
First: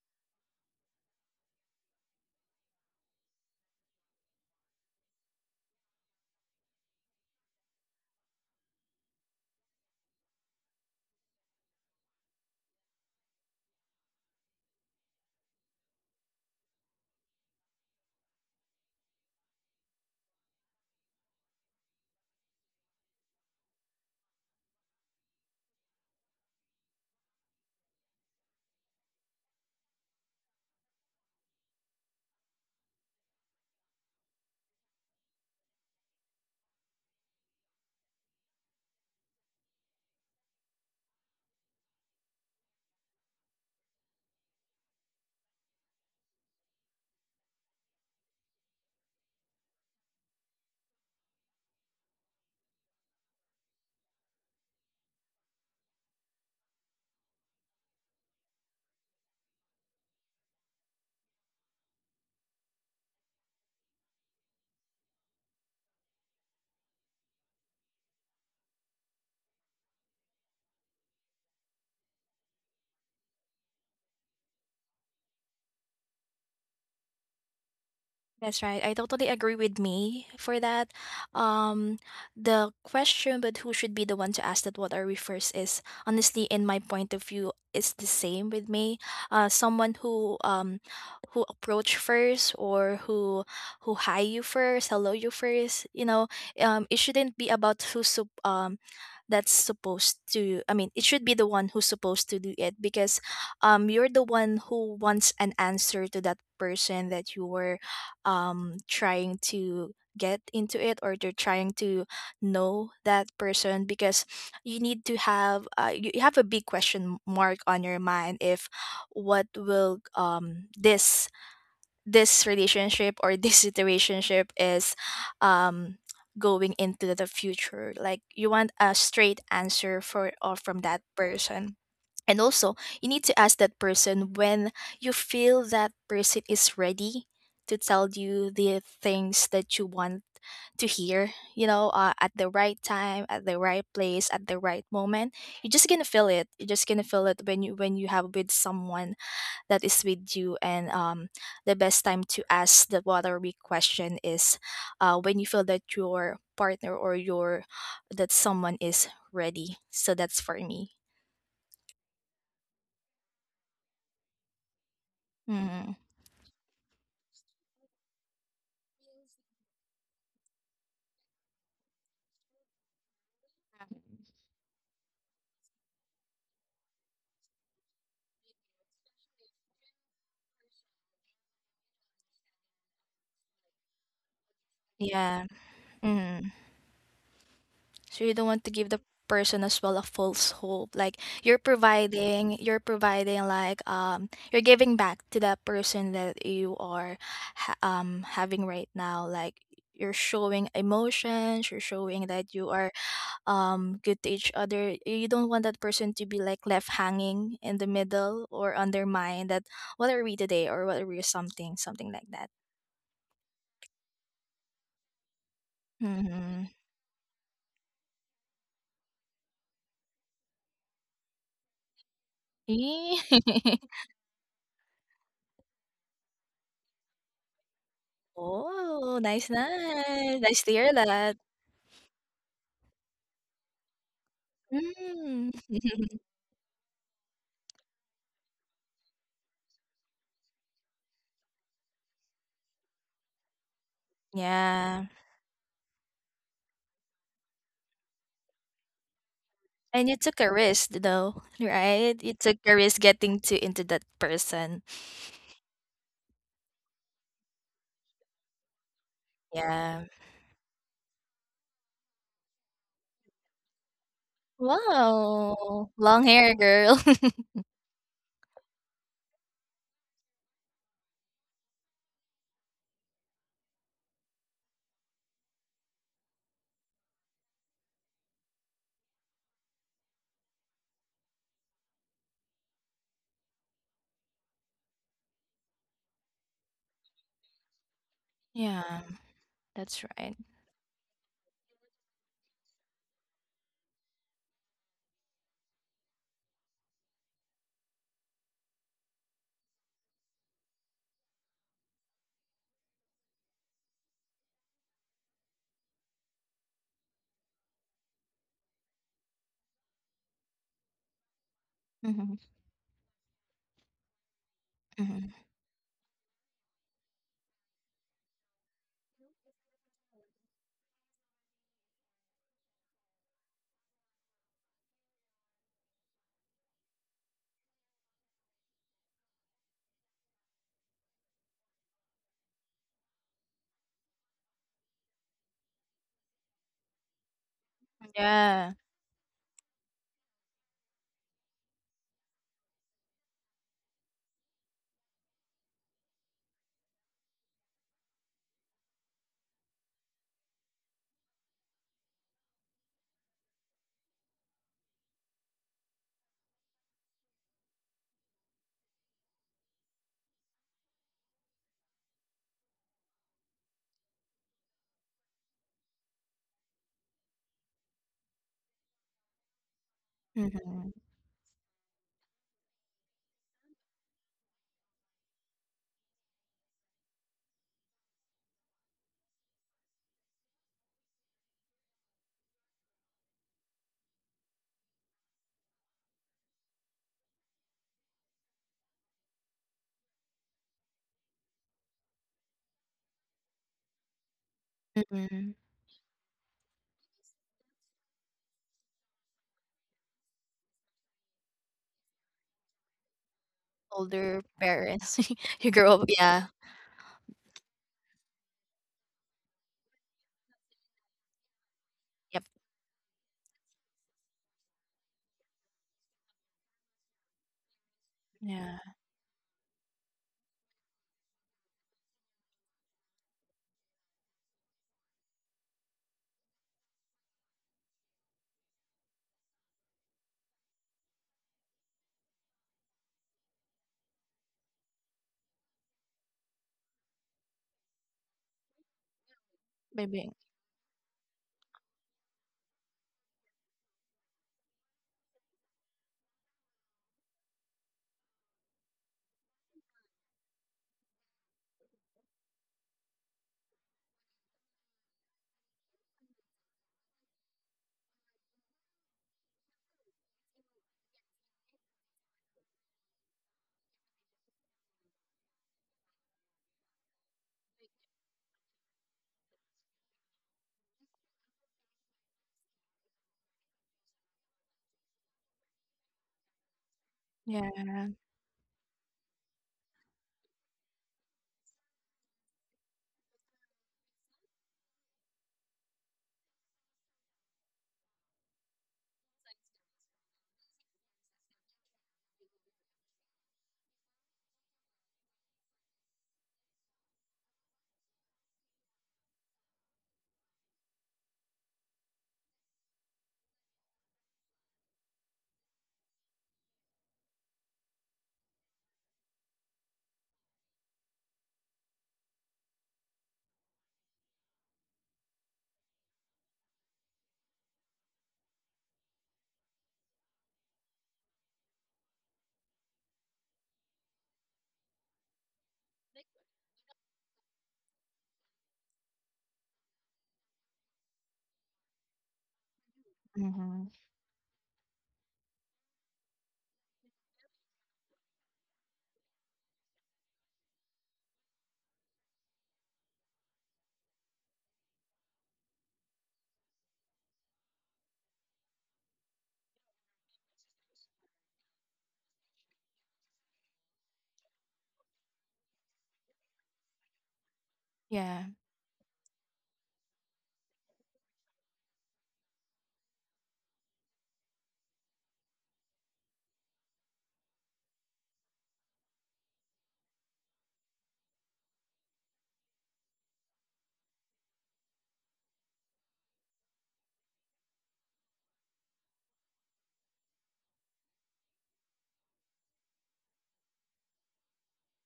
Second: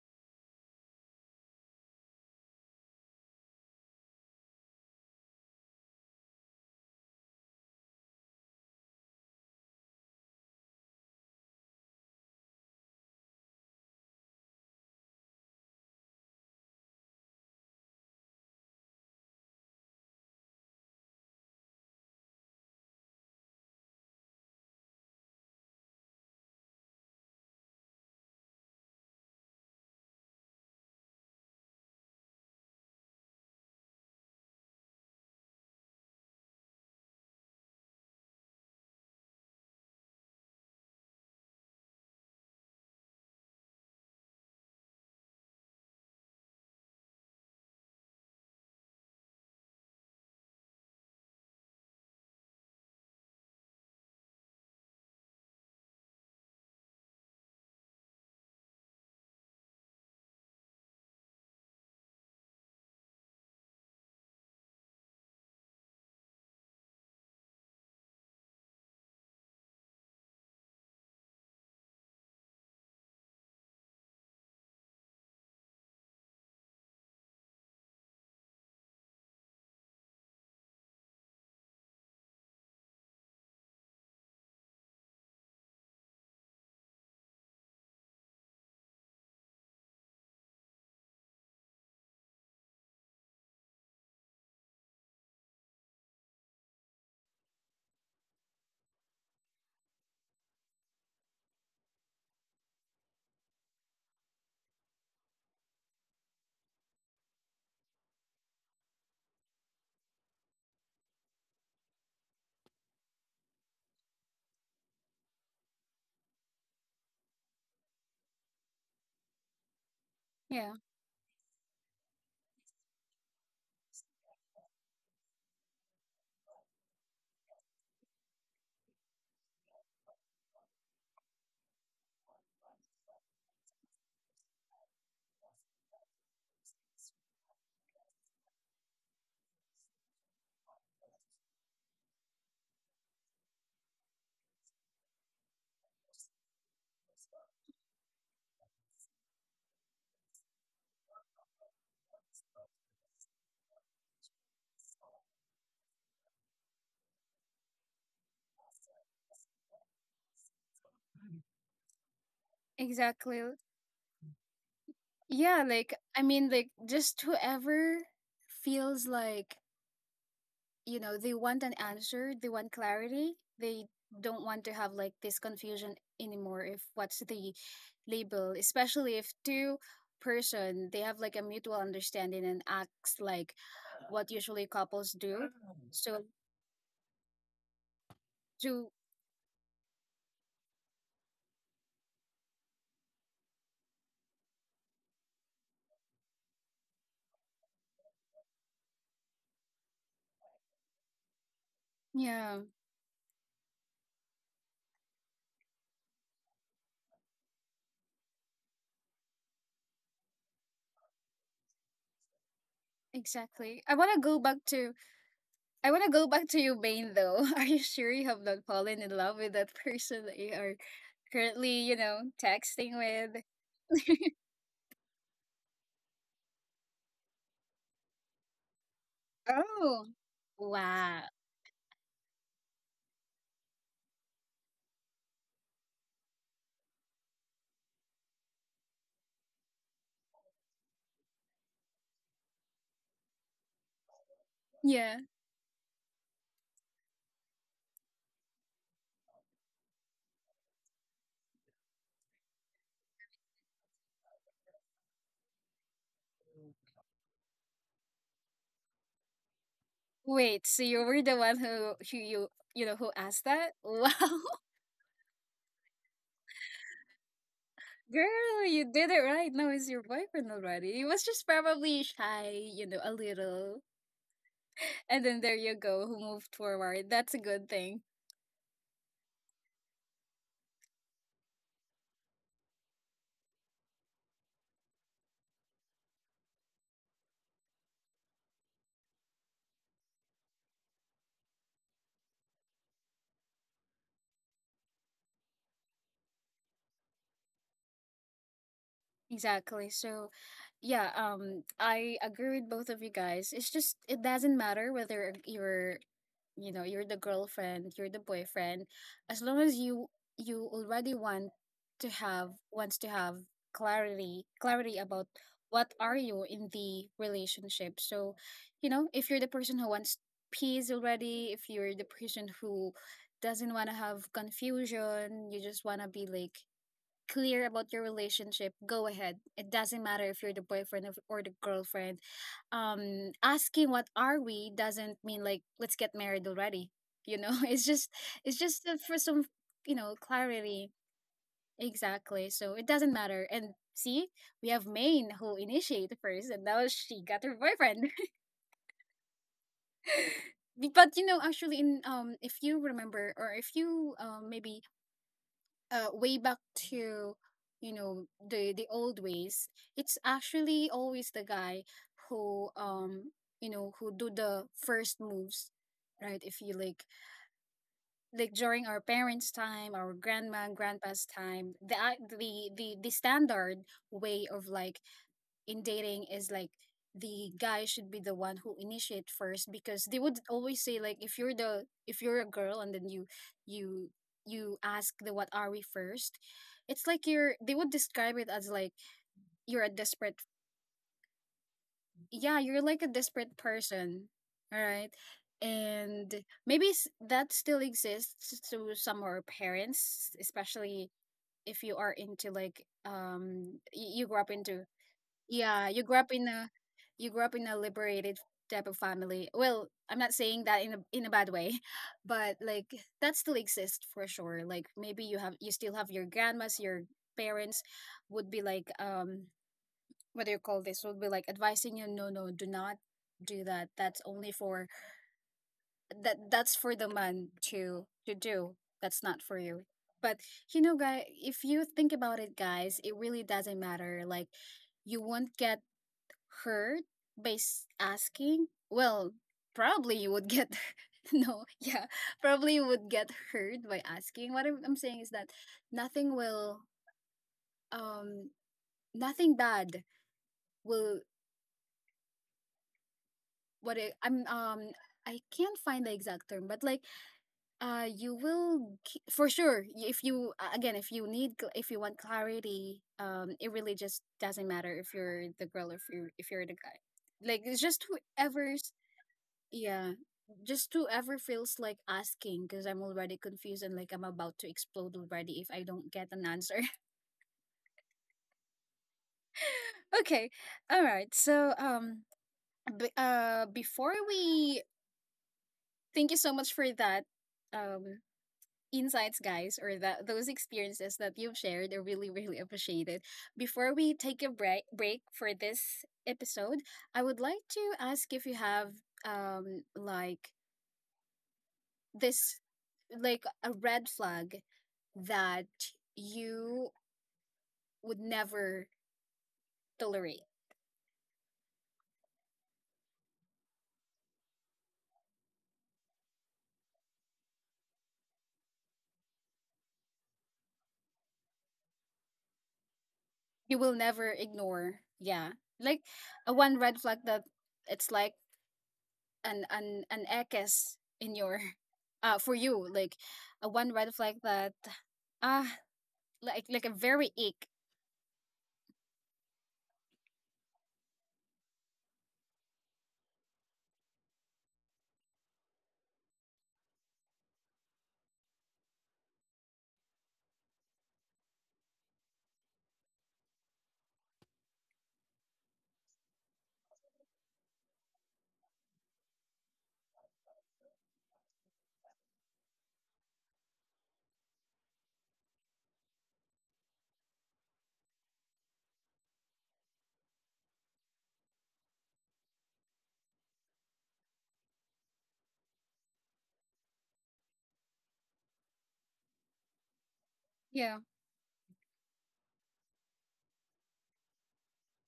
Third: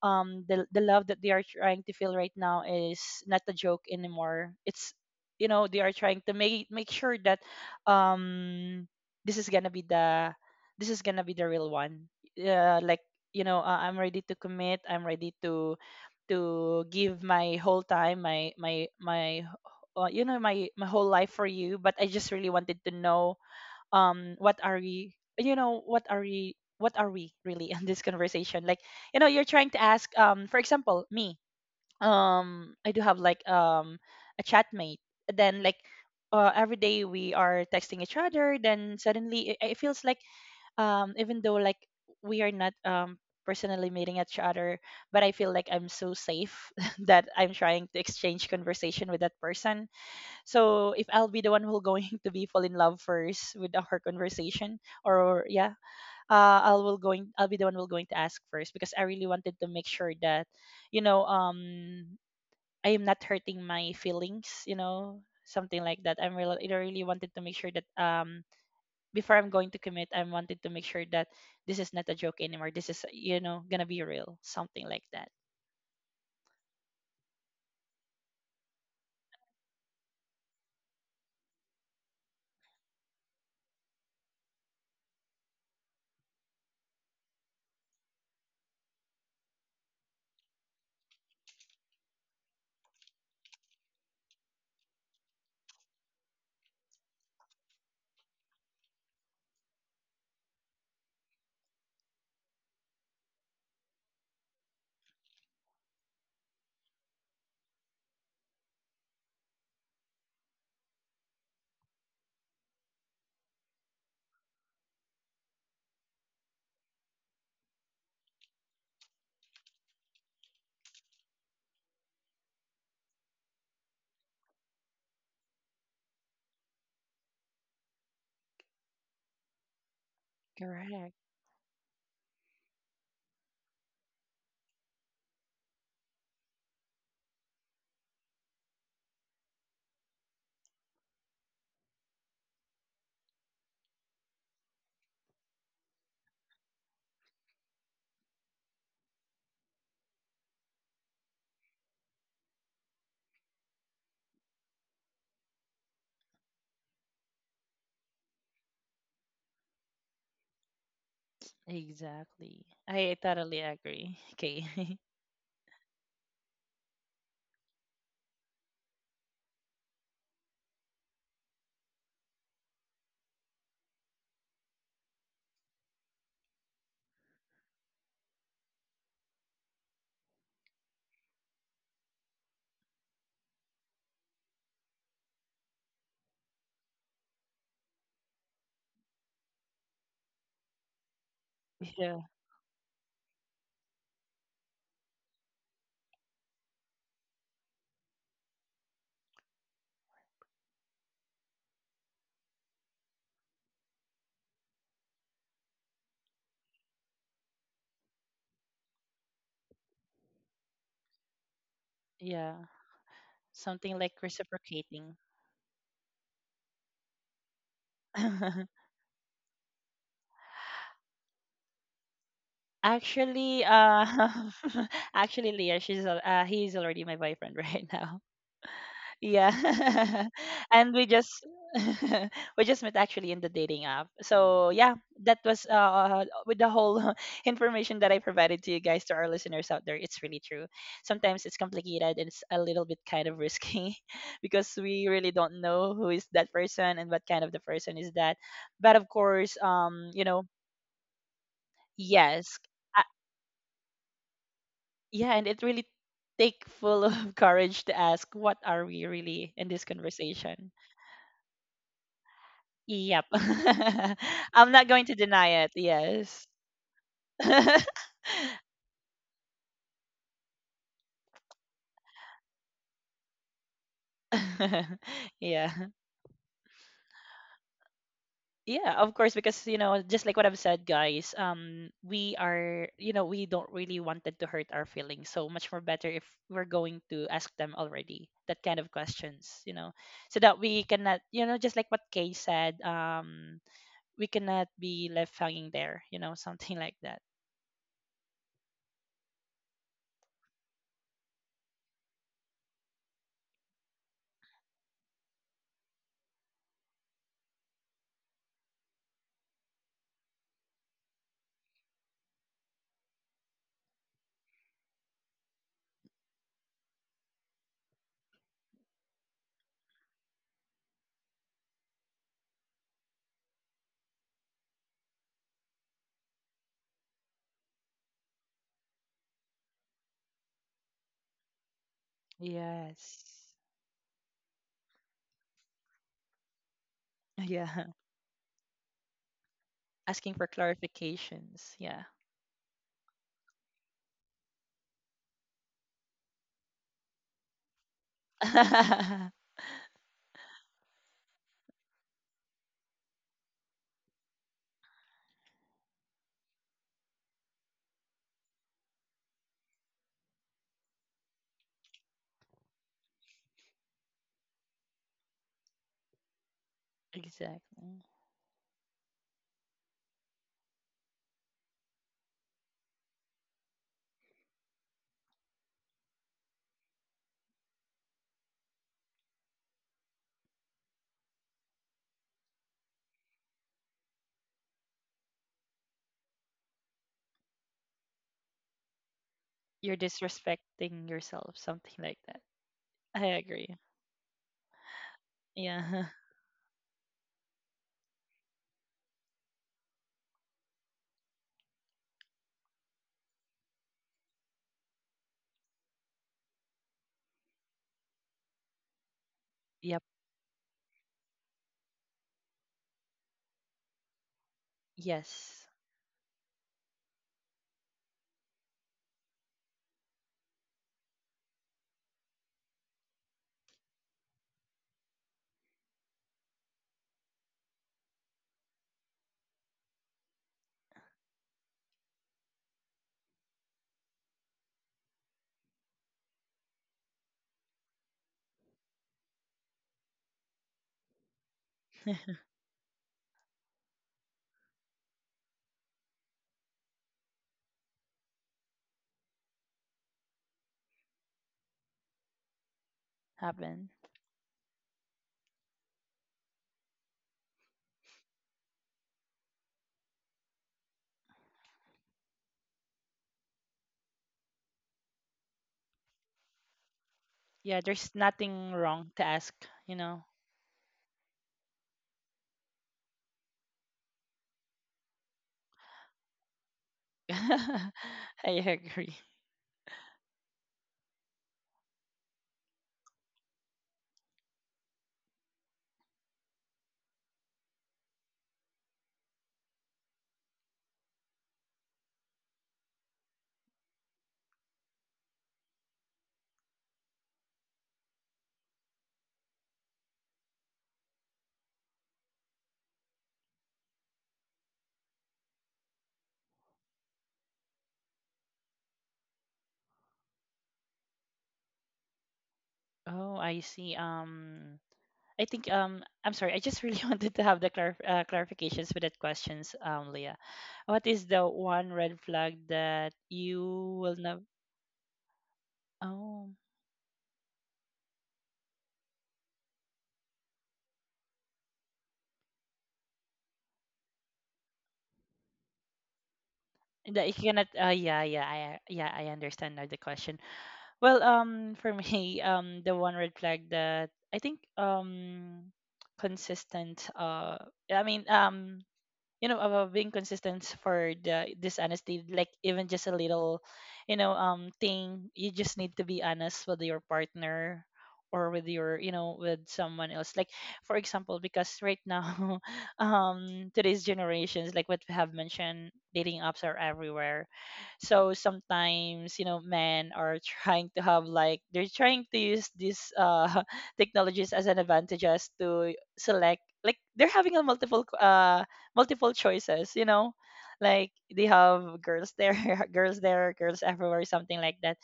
Speaker 3: the love that they are trying to feel right now is not a joke anymore. It's they are trying to make sure that um this is gonna be the this is gonna be the real one, uh, like I'm ready to commit, I'm ready to give my whole time my my my you know my my whole life for you, but I just really wanted to know um what are we what are we really in this conversation, like you're trying to ask, for example me, I do have like a chatmate, then like every day we are texting each other, then suddenly it feels like even though like we are not personally meeting each other, but I feel like I'm so safe that I'm trying to exchange conversation with that person. So if I'll be the one who going to be fall in love first with our conversation, or yeah, I'll be the one who going to ask first, because I really wanted to make sure that, you know, um, I am not hurting my feelings, something like that. I really wanted to make sure that, before I'm going to commit, I wanted to make sure that this is not a joke anymore. This is gonna be real, something like that.
Speaker 2: That's right. I totally agree with me for that. Um, the question, but who should be the one to ask that what are we first, is honestly, in my point of view, is the same with me. Someone who approach first, or who hi you first, hello you first. You know, it shouldn't be about who's sup- that's supposed to. I mean, it should be the one who's supposed to do it because you're the one who wants an answer to that person that you were trying to get into it, or they're trying to know that person. Because you need to have, you you have a big question mark on your mind if what will
Speaker 1: Yeah.
Speaker 2: this this relationship or this situationship is um going into the future. Like you want a straight answer for or from that
Speaker 3: Correct.
Speaker 2: person. And also, you need to ask that person when you feel that person is ready to tell you the things that you want to hear, you know, at the right time, at the right place, at the right moment. You're just gonna feel it. You're just gonna feel it when you have with someone that is with you. And the best time to ask the what are we question is, when you feel that your partner or your that someone is ready. So that's for me.
Speaker 3: Exactly. I
Speaker 1: Exactly.
Speaker 3: totally agree. Okay.
Speaker 1: Yeah,
Speaker 2: Mm,
Speaker 1: like, I mean, like, just whoever feels like, you know, they want an answer, they want clarity, they don't want to have like this confusion anymore. If what's the label, especially if two person, they have like a mutual understanding and acts like what usually couples
Speaker 2: yeah.
Speaker 1: do. So
Speaker 2: Mm. So you don't want to give
Speaker 1: to
Speaker 2: the person as well a false hope. Like
Speaker 3: Yeah.
Speaker 2: you're providing like you're giving back to that person that you are ha having right now. Like you're showing emotions, you're showing that
Speaker 1: yeah,
Speaker 2: you are good to each other. You don't want that person to be like left hanging in the middle or undermined that what are we today or what are we something, something like that.
Speaker 3: Yeah.
Speaker 1: exactly.
Speaker 3: Something like reciprocating.
Speaker 1: I wanna go back to
Speaker 2: Mm-hmm.
Speaker 1: you, Bane. Though, are you sure you have not fallen in love with that person that you are currently, you know, texting with.
Speaker 3: actually, uh, actually, Leah, he's already my boyfriend right now.
Speaker 2: Oh, nice,
Speaker 3: Yeah,
Speaker 1: Oh,
Speaker 2: nice. Nice to hear
Speaker 3: and we
Speaker 1: wow.
Speaker 3: just
Speaker 2: that.
Speaker 3: we just met actually in the dating app. So yeah, that
Speaker 2: Mm.
Speaker 3: was with the whole information that I provided to you guys, to our listeners out there. It's really true. Sometimes it's complicated, and it's a little bit kind of risky because
Speaker 2: Yeah.
Speaker 3: we
Speaker 1: Yeah.
Speaker 3: really don't know who is that person and what kind of the person is that, but of course.
Speaker 2: And you took a risk though, right? You took
Speaker 3: Yes.
Speaker 2: a risk
Speaker 3: Uh,
Speaker 2: getting to into that person.
Speaker 3: yeah, and it really take full of courage to ask what are we really in this
Speaker 2: Yeah.
Speaker 1: Wait,
Speaker 3: conversation?
Speaker 1: so you were the one who, you know, who
Speaker 3: Yep.
Speaker 1: asked that? Wow.
Speaker 3: I'm not going to deny it.
Speaker 2: Wow. Long
Speaker 3: Yes.
Speaker 2: hair girl.
Speaker 1: Girl, you did it right. Now it's your boyfriend already. He was just probably shy, you know, a little. And then there
Speaker 3: Yeah.
Speaker 1: you go, who moved forward. That's a good thing.
Speaker 3: Yeah, of course, because just like what I've said guys, we are, you know, we don't really wanted to hurt our feelings. So much more better if we're going to ask them already that kind of
Speaker 2: Yeah,
Speaker 3: questions,
Speaker 2: that's right.
Speaker 3: so that we cannot, just like what Kay said, we cannot be left hanging there, something like that.
Speaker 1: Exactly. So, yeah, I agree with both of you guys. It's just, it doesn't matter whether you're the girlfriend, you're the boyfriend, as long as you already want to
Speaker 2: hmm
Speaker 1: have, wants to have clarity, clarity about
Speaker 2: hmm
Speaker 1: what are you in the relationship. So you know, if you're the person who wants peace already, if you're the person who doesn't want to have confusion, you just want to be like clear about your relationship, go ahead. It doesn't matter if you're the or the girlfriend.
Speaker 3: Yes.
Speaker 1: Asking what are we doesn't mean like let's get married already. You know, it's
Speaker 3: Yeah.
Speaker 1: just,
Speaker 2: Yeah.
Speaker 1: for some, you know,
Speaker 3: Asking for
Speaker 1: clarity.
Speaker 3: clarifications. Yeah.
Speaker 1: Exactly. So it doesn't matter. And see, we have Maine who initiated first, and now she got her boyfriend. But you know actually, in if you remember, or if you maybe way back to, you know, the old ways, it's actually always the guy who, you know, who do the first moves, right? If you like
Speaker 3: Exactly.
Speaker 1: like during our parents' time, our grandma and
Speaker 2: Mhm,
Speaker 1: grandpa's time, the the standard way of like in dating is like the guy should be the one who initiate first, because they would always say like, if you're the, if you're a girl and then you you you ask the what are we first, it's like you're, they would describe it as like you're a
Speaker 3: You're
Speaker 1: desperate,
Speaker 3: disrespecting yourself, something like that.
Speaker 1: yeah, you're like a
Speaker 3: I
Speaker 1: desperate
Speaker 3: agree.
Speaker 1: person. All right.
Speaker 2: mm.
Speaker 3: Yeah.
Speaker 1: And maybe that still exists to some of our parents, especially if you are into like, you grew
Speaker 2: Older
Speaker 1: up into,
Speaker 2: parents. You
Speaker 1: yeah,
Speaker 2: grow
Speaker 1: you
Speaker 2: up
Speaker 1: grew up in
Speaker 2: yeah.
Speaker 1: a, you grew up in a liberated type of family. Well,
Speaker 3: Yep.
Speaker 1: I'm not saying that in a, in a bad way,
Speaker 2: Yep.
Speaker 1: but like, that still exists for sure. Like maybe you have, you
Speaker 3: Yes.
Speaker 1: still have your grandmas, your parents would be
Speaker 2: Yeah.
Speaker 1: like, what do you call this? Would be like advising you, no, no, do not do that. That's only for that, that's for the man to do. That's not for you. But you know, guy, if you think about it, guys, it really doesn't matter. Like, you won't get hurt by asking? Well, probably you
Speaker 2: Maybe
Speaker 1: would get no, yeah, probably you would get hurt by asking. What I'm saying is that nothing will, um nothing bad will,
Speaker 3: Happen.
Speaker 1: what I, I'm I can't find the exact term, but like, you will for sure if you again, if you need if you want clarity, it really just doesn't matter if you're the girl, or if you're the guy. Like it's
Speaker 3: Yeah,
Speaker 1: just
Speaker 3: there's
Speaker 1: whoever.
Speaker 3: nothing wrong to ask, you
Speaker 1: Yeah.
Speaker 3: know.
Speaker 1: Just to ever feels like asking, because I'm already confused and like I'm about to explode already if I don't get an answer.
Speaker 2: yeah.
Speaker 3: I agree.
Speaker 1: Okay. All right. So before we, thank you so much for that, um insights guys, or that, those experiences that you've shared. I really really appreciate it. Before we take a break for this episode, I would like to ask if you have, like this, like a red flag that you would never tolerate.
Speaker 3: Oh, I see. I think I'm sorry. I just really wanted to have the clarifications with that questions, Leah. What is the one red flag that you
Speaker 1: You will
Speaker 3: will
Speaker 1: never
Speaker 3: not?
Speaker 1: ignore. Yeah. Like a
Speaker 3: Oh,
Speaker 1: one red flag that, it's like an an ekes in your for you. Like a
Speaker 2: Mhm.
Speaker 1: one red flag that, ah, like a very
Speaker 3: that you
Speaker 1: ick.
Speaker 3: cannot. Yeah, yeah, I understand now the question. Well, for me, the one red flag that I think consistent. I mean about being consistent for the dishonesty, like even just a little thing, you just need to be honest with your partner,
Speaker 2: Yeah.
Speaker 3: or with your you know with someone else, like for example because right now today's generations, like what we have mentioned, dating apps are everywhere, so sometimes men are trying to have like they're trying to use these technologies as an advantage, as to select, like they're having a multiple choices,
Speaker 1: Yeah.
Speaker 3: like they have girls there, girls there, girls everywhere, something like that.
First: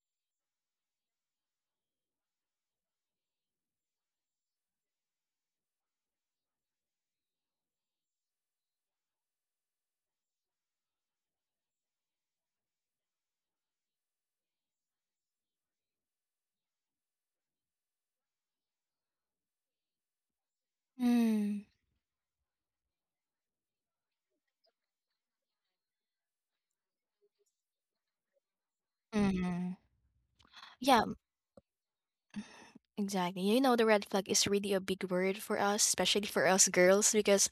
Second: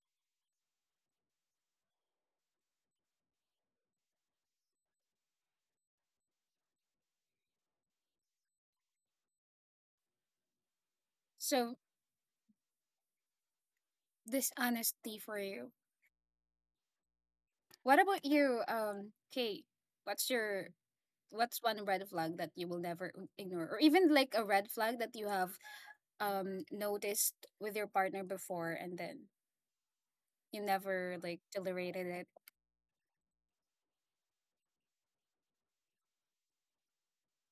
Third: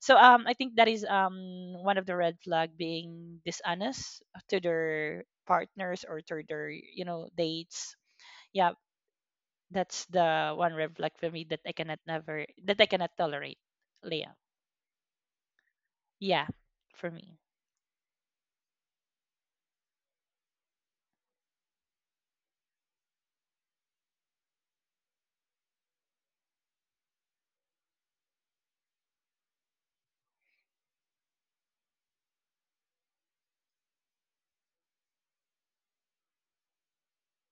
Speaker 3: So I think that is one of the red flag, being dishonest to their partners or to their, dates. Yeah, that's the one red flag for me that I
Speaker 1: So,
Speaker 3: cannot never that I cannot tolerate, Leah.
Speaker 1: dishonesty for you.
Speaker 3: Yeah, for me.
Speaker 1: What about you, Kate? What's your,
Speaker 2: Mm.
Speaker 1: what's one red flag that you will never ignore, or even like a red flag that you have noticed with your partner before, and then
Speaker 2: Mhm.
Speaker 1: you
Speaker 2: Yeah,
Speaker 1: never like tolerated it?
Speaker 2: exactly. You know, the red flag is really a big word for us, especially for us girls, because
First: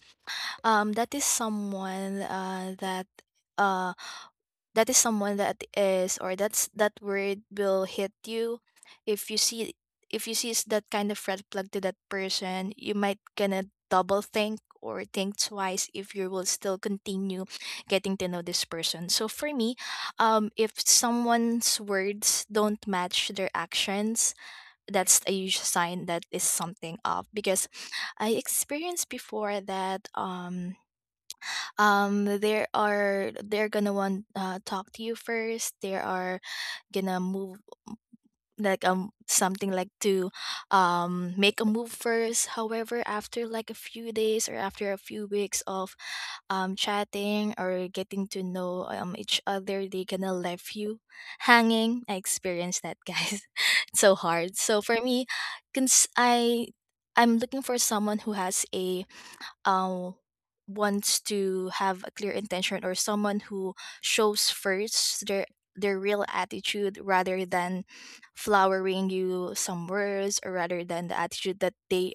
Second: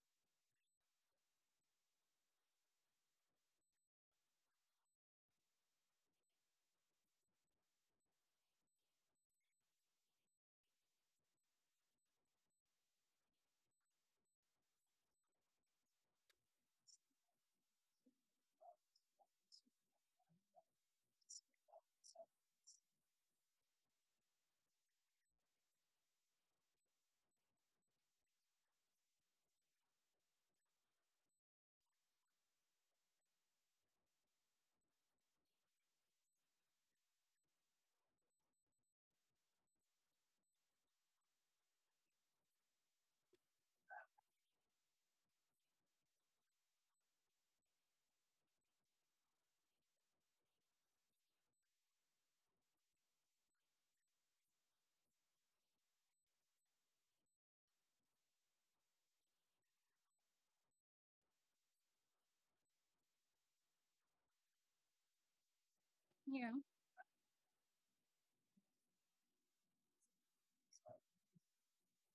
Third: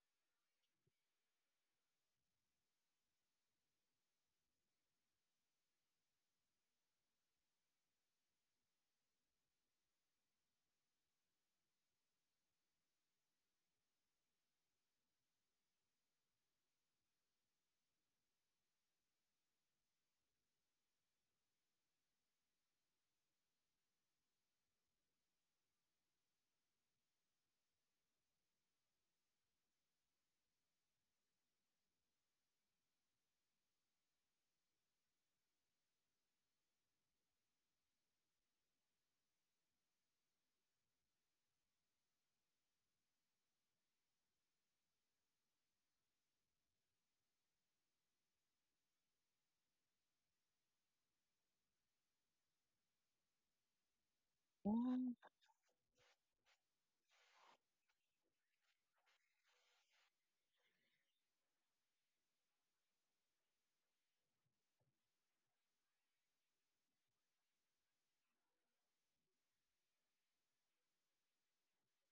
Speaker 2: that is someone that, uh that is someone that is, or that's that word will hit you. If you see, if you see that kind of red flag to that person, you might gonna double think or think twice if you will still continue getting to know this person. So for me, if someone's words don't match their actions, that's a huge sign that is something off. Because I experienced before that, there are, they're gonna want talk to you first. They are gonna move like something like to make a move first. However, after like a few days or after a few weeks of chatting or getting to know each other, they gonna left you hanging. I experienced that guys, it's so hard. So for
Speaker 3: Mm,
Speaker 2: me, cons- i I'm looking for someone who has a, um wants to have a clear intention, or someone who shows first their real
Speaker 1: Yeah.
Speaker 2: attitude rather than flowering you some words, or rather than the attitude that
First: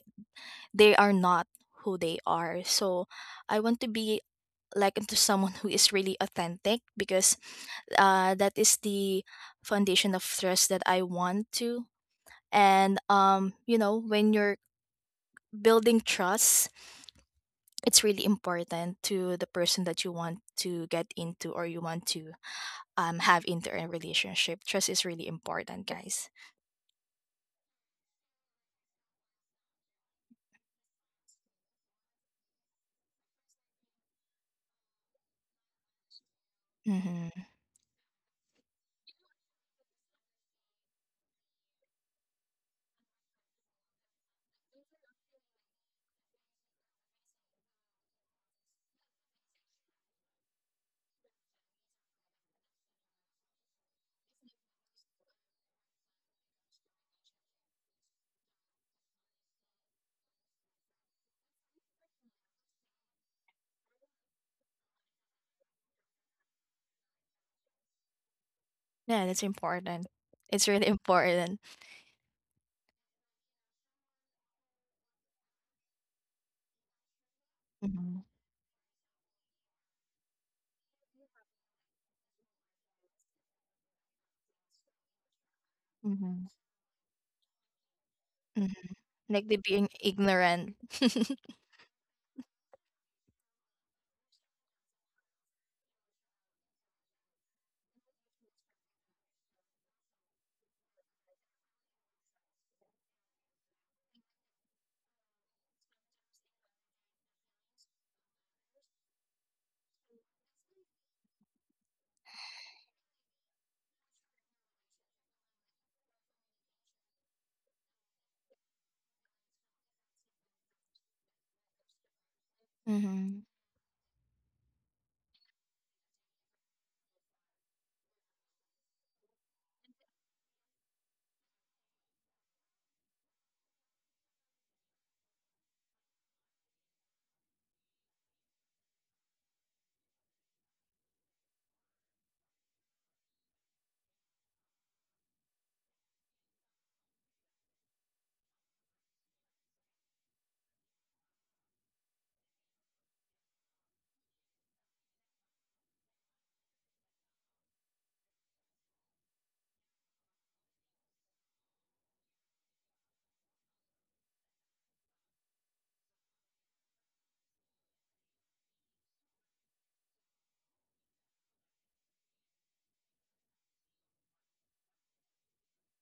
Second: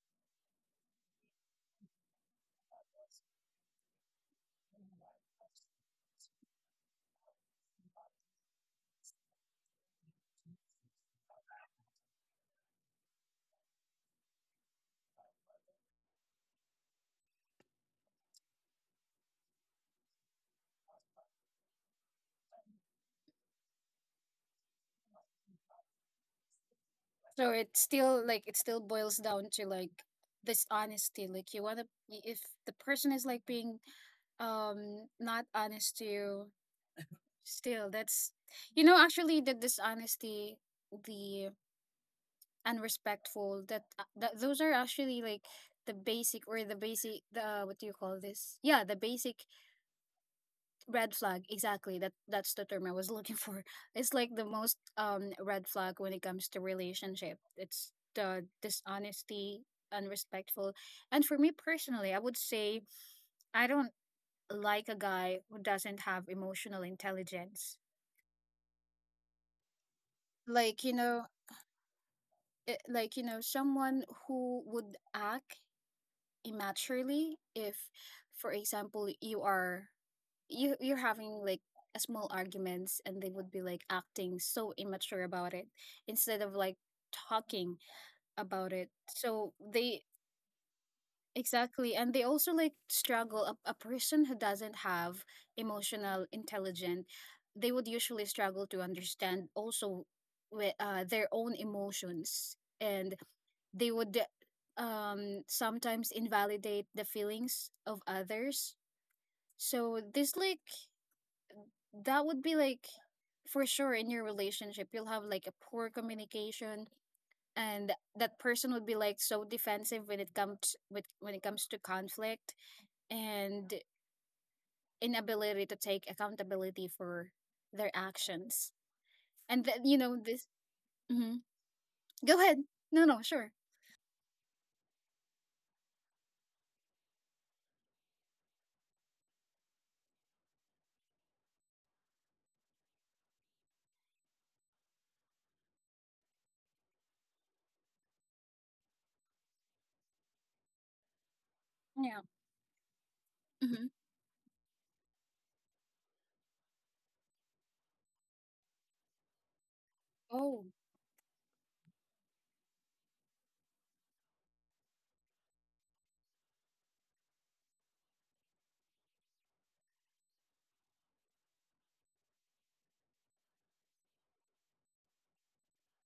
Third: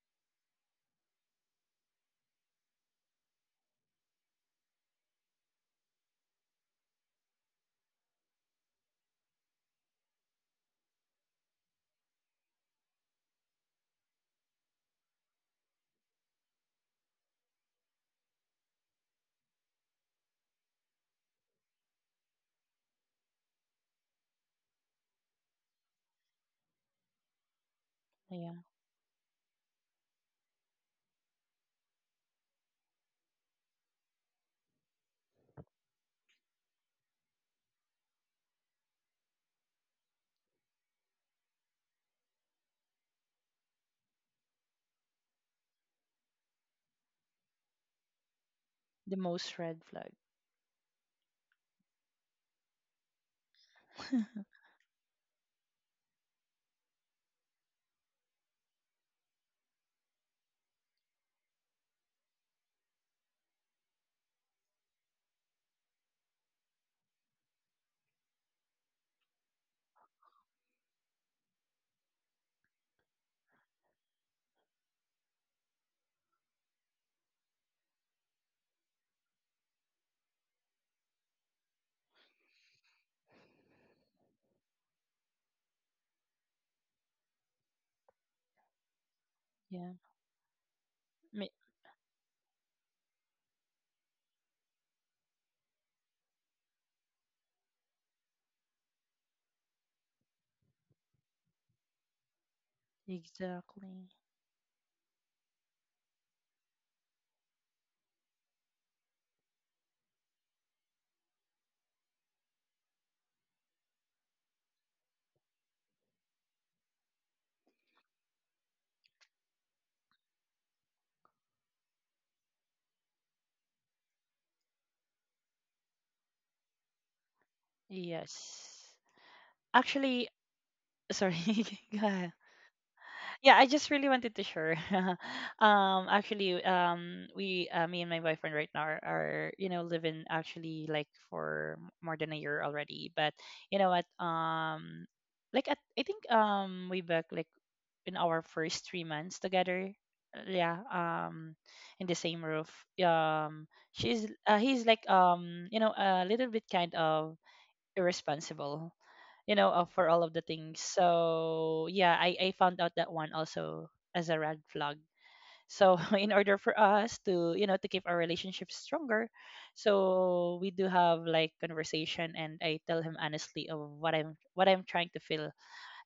Speaker 2: they are not who they are. So I want to be like into someone who is really authentic, because that is the foundation of trust that I want to. And you know, when you're building trust, it's really important to the person that you want to get into or you want to have into a relationship. Trust is really important, guys.
Speaker 1: So it still like,
Speaker 3: yeah,
Speaker 1: it still boils down to like this honesty. Like you want to, if the person is like being, not honest to you,
Speaker 2: Mm-hmm.
Speaker 1: still that's, you know, actually the dishonesty, the and respectful, that that those are actually like the basic, or the basic, the what do you call this, yeah, the
Speaker 3: the
Speaker 1: basic
Speaker 3: most red flag.
Speaker 1: red flag, exactly, that that's the term I was looking for. It's like the most, red flag when it comes to relationship, it's the dishonesty, unrespectful. And for me personally, I would say, I don't like a guy who doesn't have emotional intelligence.
Speaker 2: Yeah, that's important. It's
Speaker 1: Like,
Speaker 2: really
Speaker 1: you know,
Speaker 2: important.
Speaker 1: it, like you know, someone who would act immaturely if,
Speaker 2: Mm-hmm.
Speaker 1: for example, you are, you're having like a small arguments, and they would be like acting so immature about it instead
Speaker 2: Mm-hmm.
Speaker 1: of like talking about it.
Speaker 2: Mm-hmm. Like
Speaker 1: So
Speaker 2: the being
Speaker 3: Yeah,
Speaker 1: they,
Speaker 2: ignorant.
Speaker 3: me-
Speaker 1: exactly, and they also like struggle, a person who doesn't have emotional intelligence, they would usually struggle to understand also with their own emotions, and they
Speaker 3: exactly.
Speaker 1: would, sometimes invalidate the feelings of others, so this like, that would be like, for sure in your relationship you'll have like a poor communication, and that person would be like so defensive when it comes with, when it comes to conflict,
Speaker 2: Mm-hmm.
Speaker 1: and inability to take accountability for their actions,
Speaker 3: Yes.
Speaker 1: and that you know
Speaker 3: Actually,
Speaker 1: this, hmm,
Speaker 3: sorry. Go ahead.
Speaker 1: go ahead, no no sure,
Speaker 3: Yeah, I just really wanted to share. Actually, me and my boyfriend right now are, living actually like for more than a year already. But you know what? Like at, I think way back like in our first 3 months together. Yeah. In the
Speaker 1: yeah,
Speaker 3: same roof. Um,
Speaker 1: hmm,
Speaker 3: she's he's like a little bit kind of irresponsible, for all of the
Speaker 1: oh,
Speaker 3: things. So yeah, I found out that one also as a red flag, so in order for us to you know to keep our relationship stronger, so we do have like conversation, and I tell him honestly of what I'm trying to feel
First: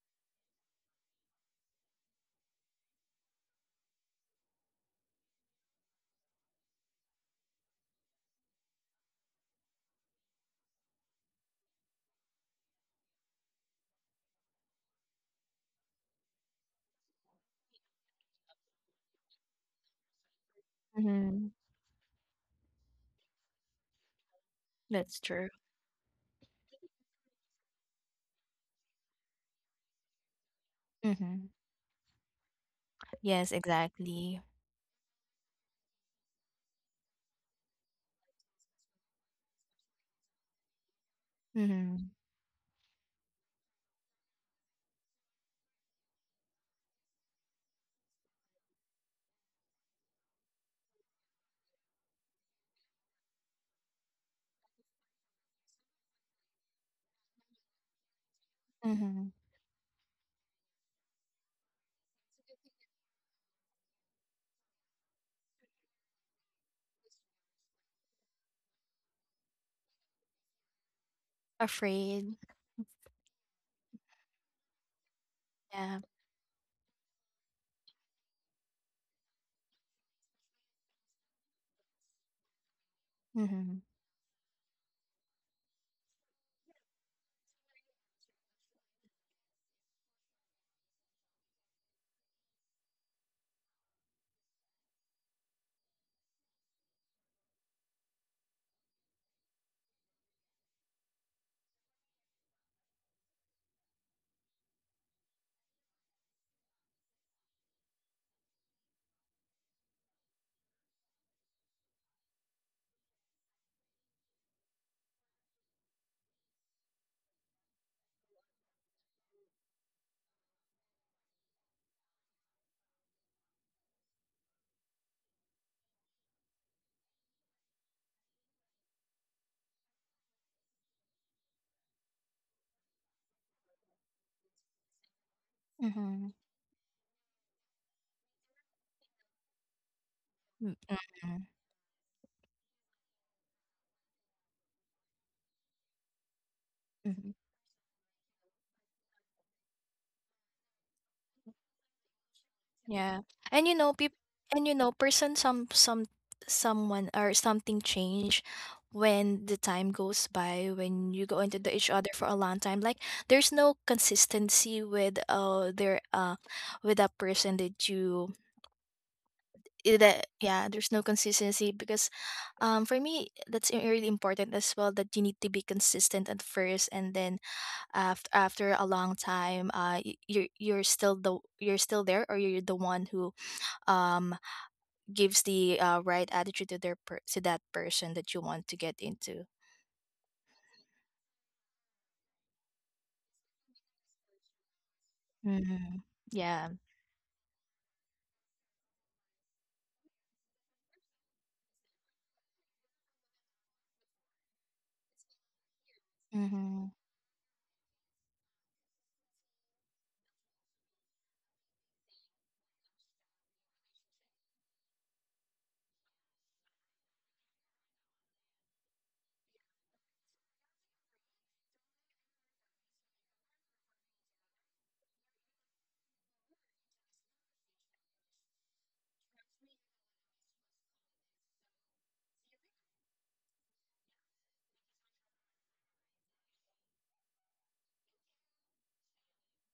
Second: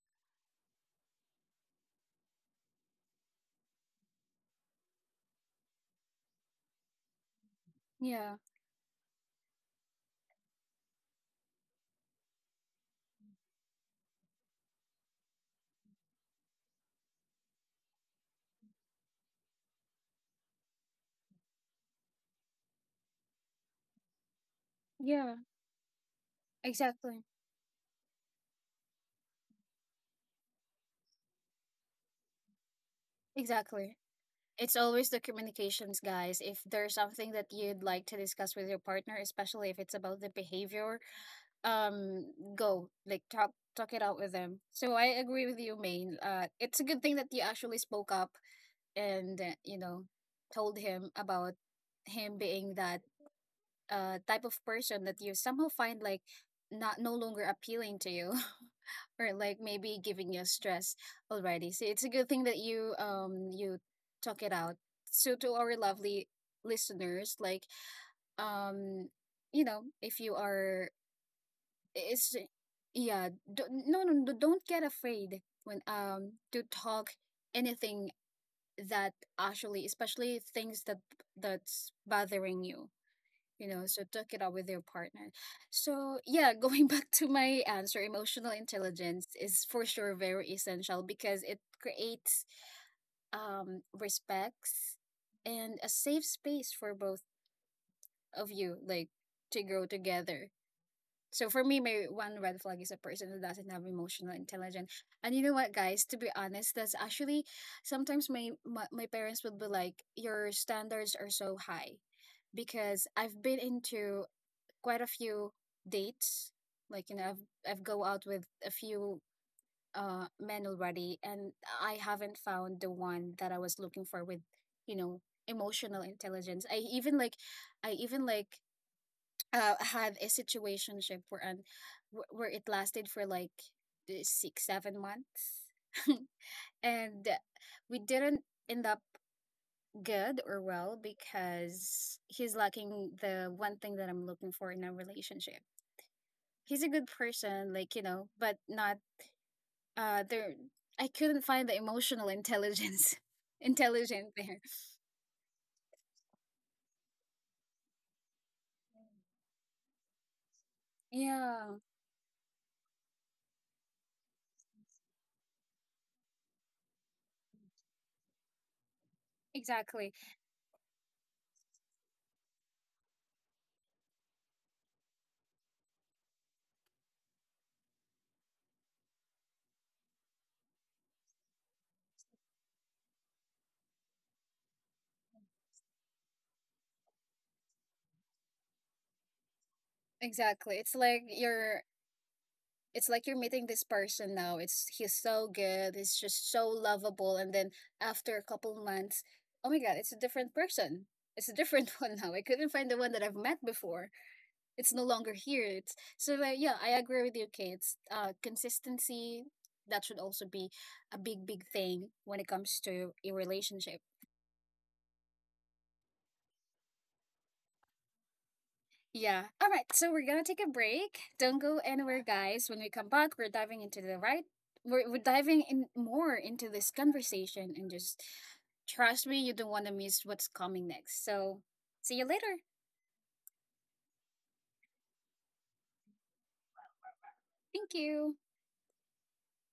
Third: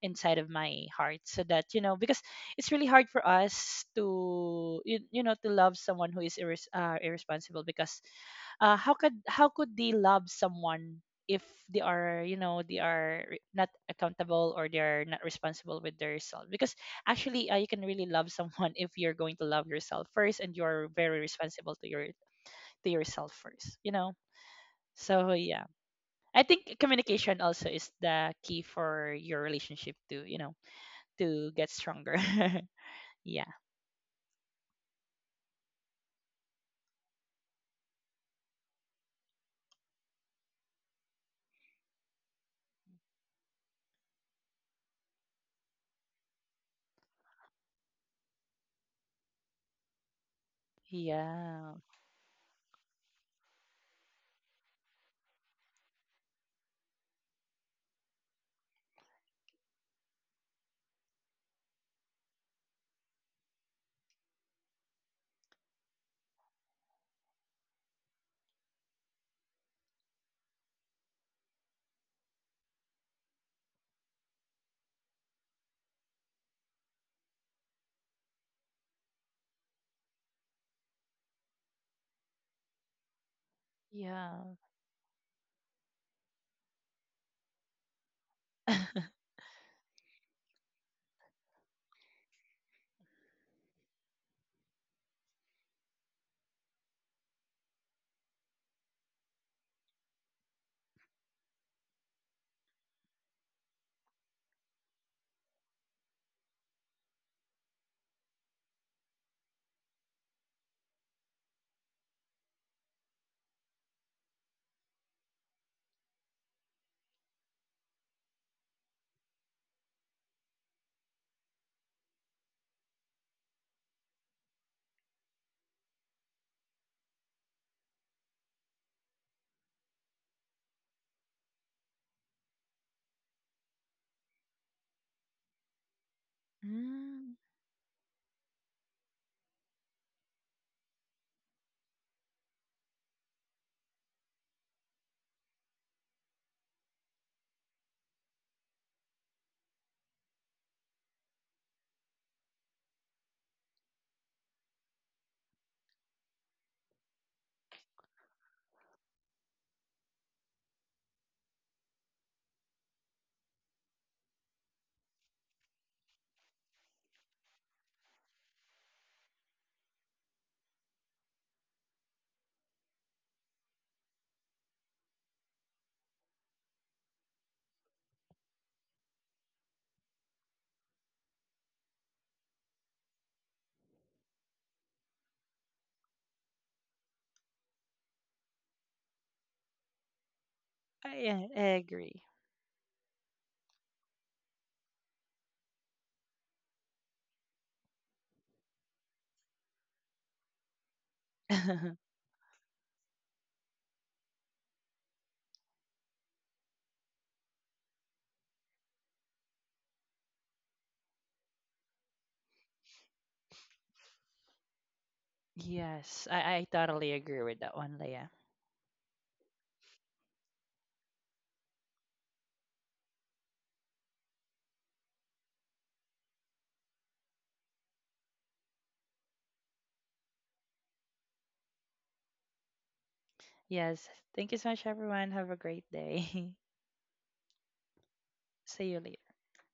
Speaker 3: inside of my heart, so that, because it's really hard for us to to love someone who is irresponsible, because
Speaker 1: yeah,
Speaker 3: how could they love someone if they are not accountable, or they're not responsible with their self, because actually you can really love someone if you're going to love yourself first, and you're very
Speaker 2: Mm-hmm.
Speaker 3: responsible to yourself first.
Speaker 2: That's
Speaker 3: So
Speaker 1: yeah,
Speaker 2: true.
Speaker 3: yeah, I think
Speaker 1: exactly.
Speaker 3: communication also is the key for your relationship to you know
Speaker 2: Mm-hmm.
Speaker 3: to get stronger. Yeah.
Speaker 2: Yes,
Speaker 1: Exactly.
Speaker 2: exactly.
Speaker 1: It's always the communications, guys. If there's something that you'd like to discuss with your partner, especially if it's about the behavior,
Speaker 2: Mm-hmm.
Speaker 1: go like, talk, talk it out with them. So I agree with you, Maine. It's a good thing that you actually spoke up, and you know, told him about
Speaker 3: Yeah.
Speaker 1: him being that, type of person that you somehow find like not, no longer appealing to you,
Speaker 2: Mm-hmm.
Speaker 1: or like maybe giving you stress already. So it's a good thing that you, you talk it out. So to our lovely listeners, like, um you know, if you are, it's,
Speaker 2: Afraid.
Speaker 1: yeah, don't, no no no, don't get afraid when,
Speaker 2: Yeah.
Speaker 1: to talk anything that, actually especially things that, that's bothering you, you
Speaker 2: Mm-hmm.
Speaker 1: know, so
Speaker 3: Yeah.
Speaker 1: talk it out with your partner. So yeah, going back to my answer, emotional
Speaker 3: mm,
Speaker 1: intelligence is for sure very essential because it creates, respects and a safe space for both of you, like to grow together. So for me, my one red flag is a person who doesn't have emotional intelligence. And you know what, guys, to be honest, that's actually sometimes my parents would be like, your standards are so high, because I've been into quite a few dates. Like, you know, I've go out with a few men already, and I haven't found the one that I was looking for with, you know, emotional intelligence. I even like, had a situationship where, and where it lasted for like 6 7 months.
Speaker 2: Mm-hmm.
Speaker 1: And we didn't end up good or
Speaker 2: Mm,
Speaker 1: well,
Speaker 2: mm,
Speaker 1: because he's lacking the one thing that I'm looking for in a relationship. He's a good
Speaker 2: mhm,
Speaker 1: person, like, you know, but not, there, I couldn't find the emotional intelligence
Speaker 2: yeah, and you know, peop
Speaker 1: intelligent there.
Speaker 2: and you know, person, some someone or something change when the time goes by, when you go into the
Speaker 1: Yeah,
Speaker 2: each other for a long time. Like there's no consistency with their with that person that you
Speaker 1: exactly.
Speaker 2: that yeah, there's no consistency. Because for me, that's really important as well, that you need to be consistent at first and then after after a long time, you're still the you're still there, or you're the one who um gives the, right attitude to their to that person that you want to get into.
Speaker 1: Exactly. It's like
Speaker 3: I
Speaker 1: you're,
Speaker 3: agree.
Speaker 1: it's like you're meeting this person now. It's, he's so good,
Speaker 2: Hmm
Speaker 1: he's just so
Speaker 2: yeah
Speaker 1: lovable, and then after a couple months, oh my god, it's a different person. It's a different one now. I couldn't find the one that I've met before. It's no longer here. It's so like, yeah, I agree with you, Kate. It's, uh, consistency that should also be a big, big thing when it comes to a relationship.
Speaker 3: Yes, I totally agree with that one, Leah.
Speaker 1: Yeah. All right. So we're gonna take a break. Don't go anywhere, guys. When we come back, we're diving into the right. We're diving in more into this conversation, and just trust me, you don't want to miss what's coming next. So see you later.
Speaker 3: Yes, thank you so much, everyone. Have a great day.
Speaker 1: Thank you.
Speaker 3: See you later.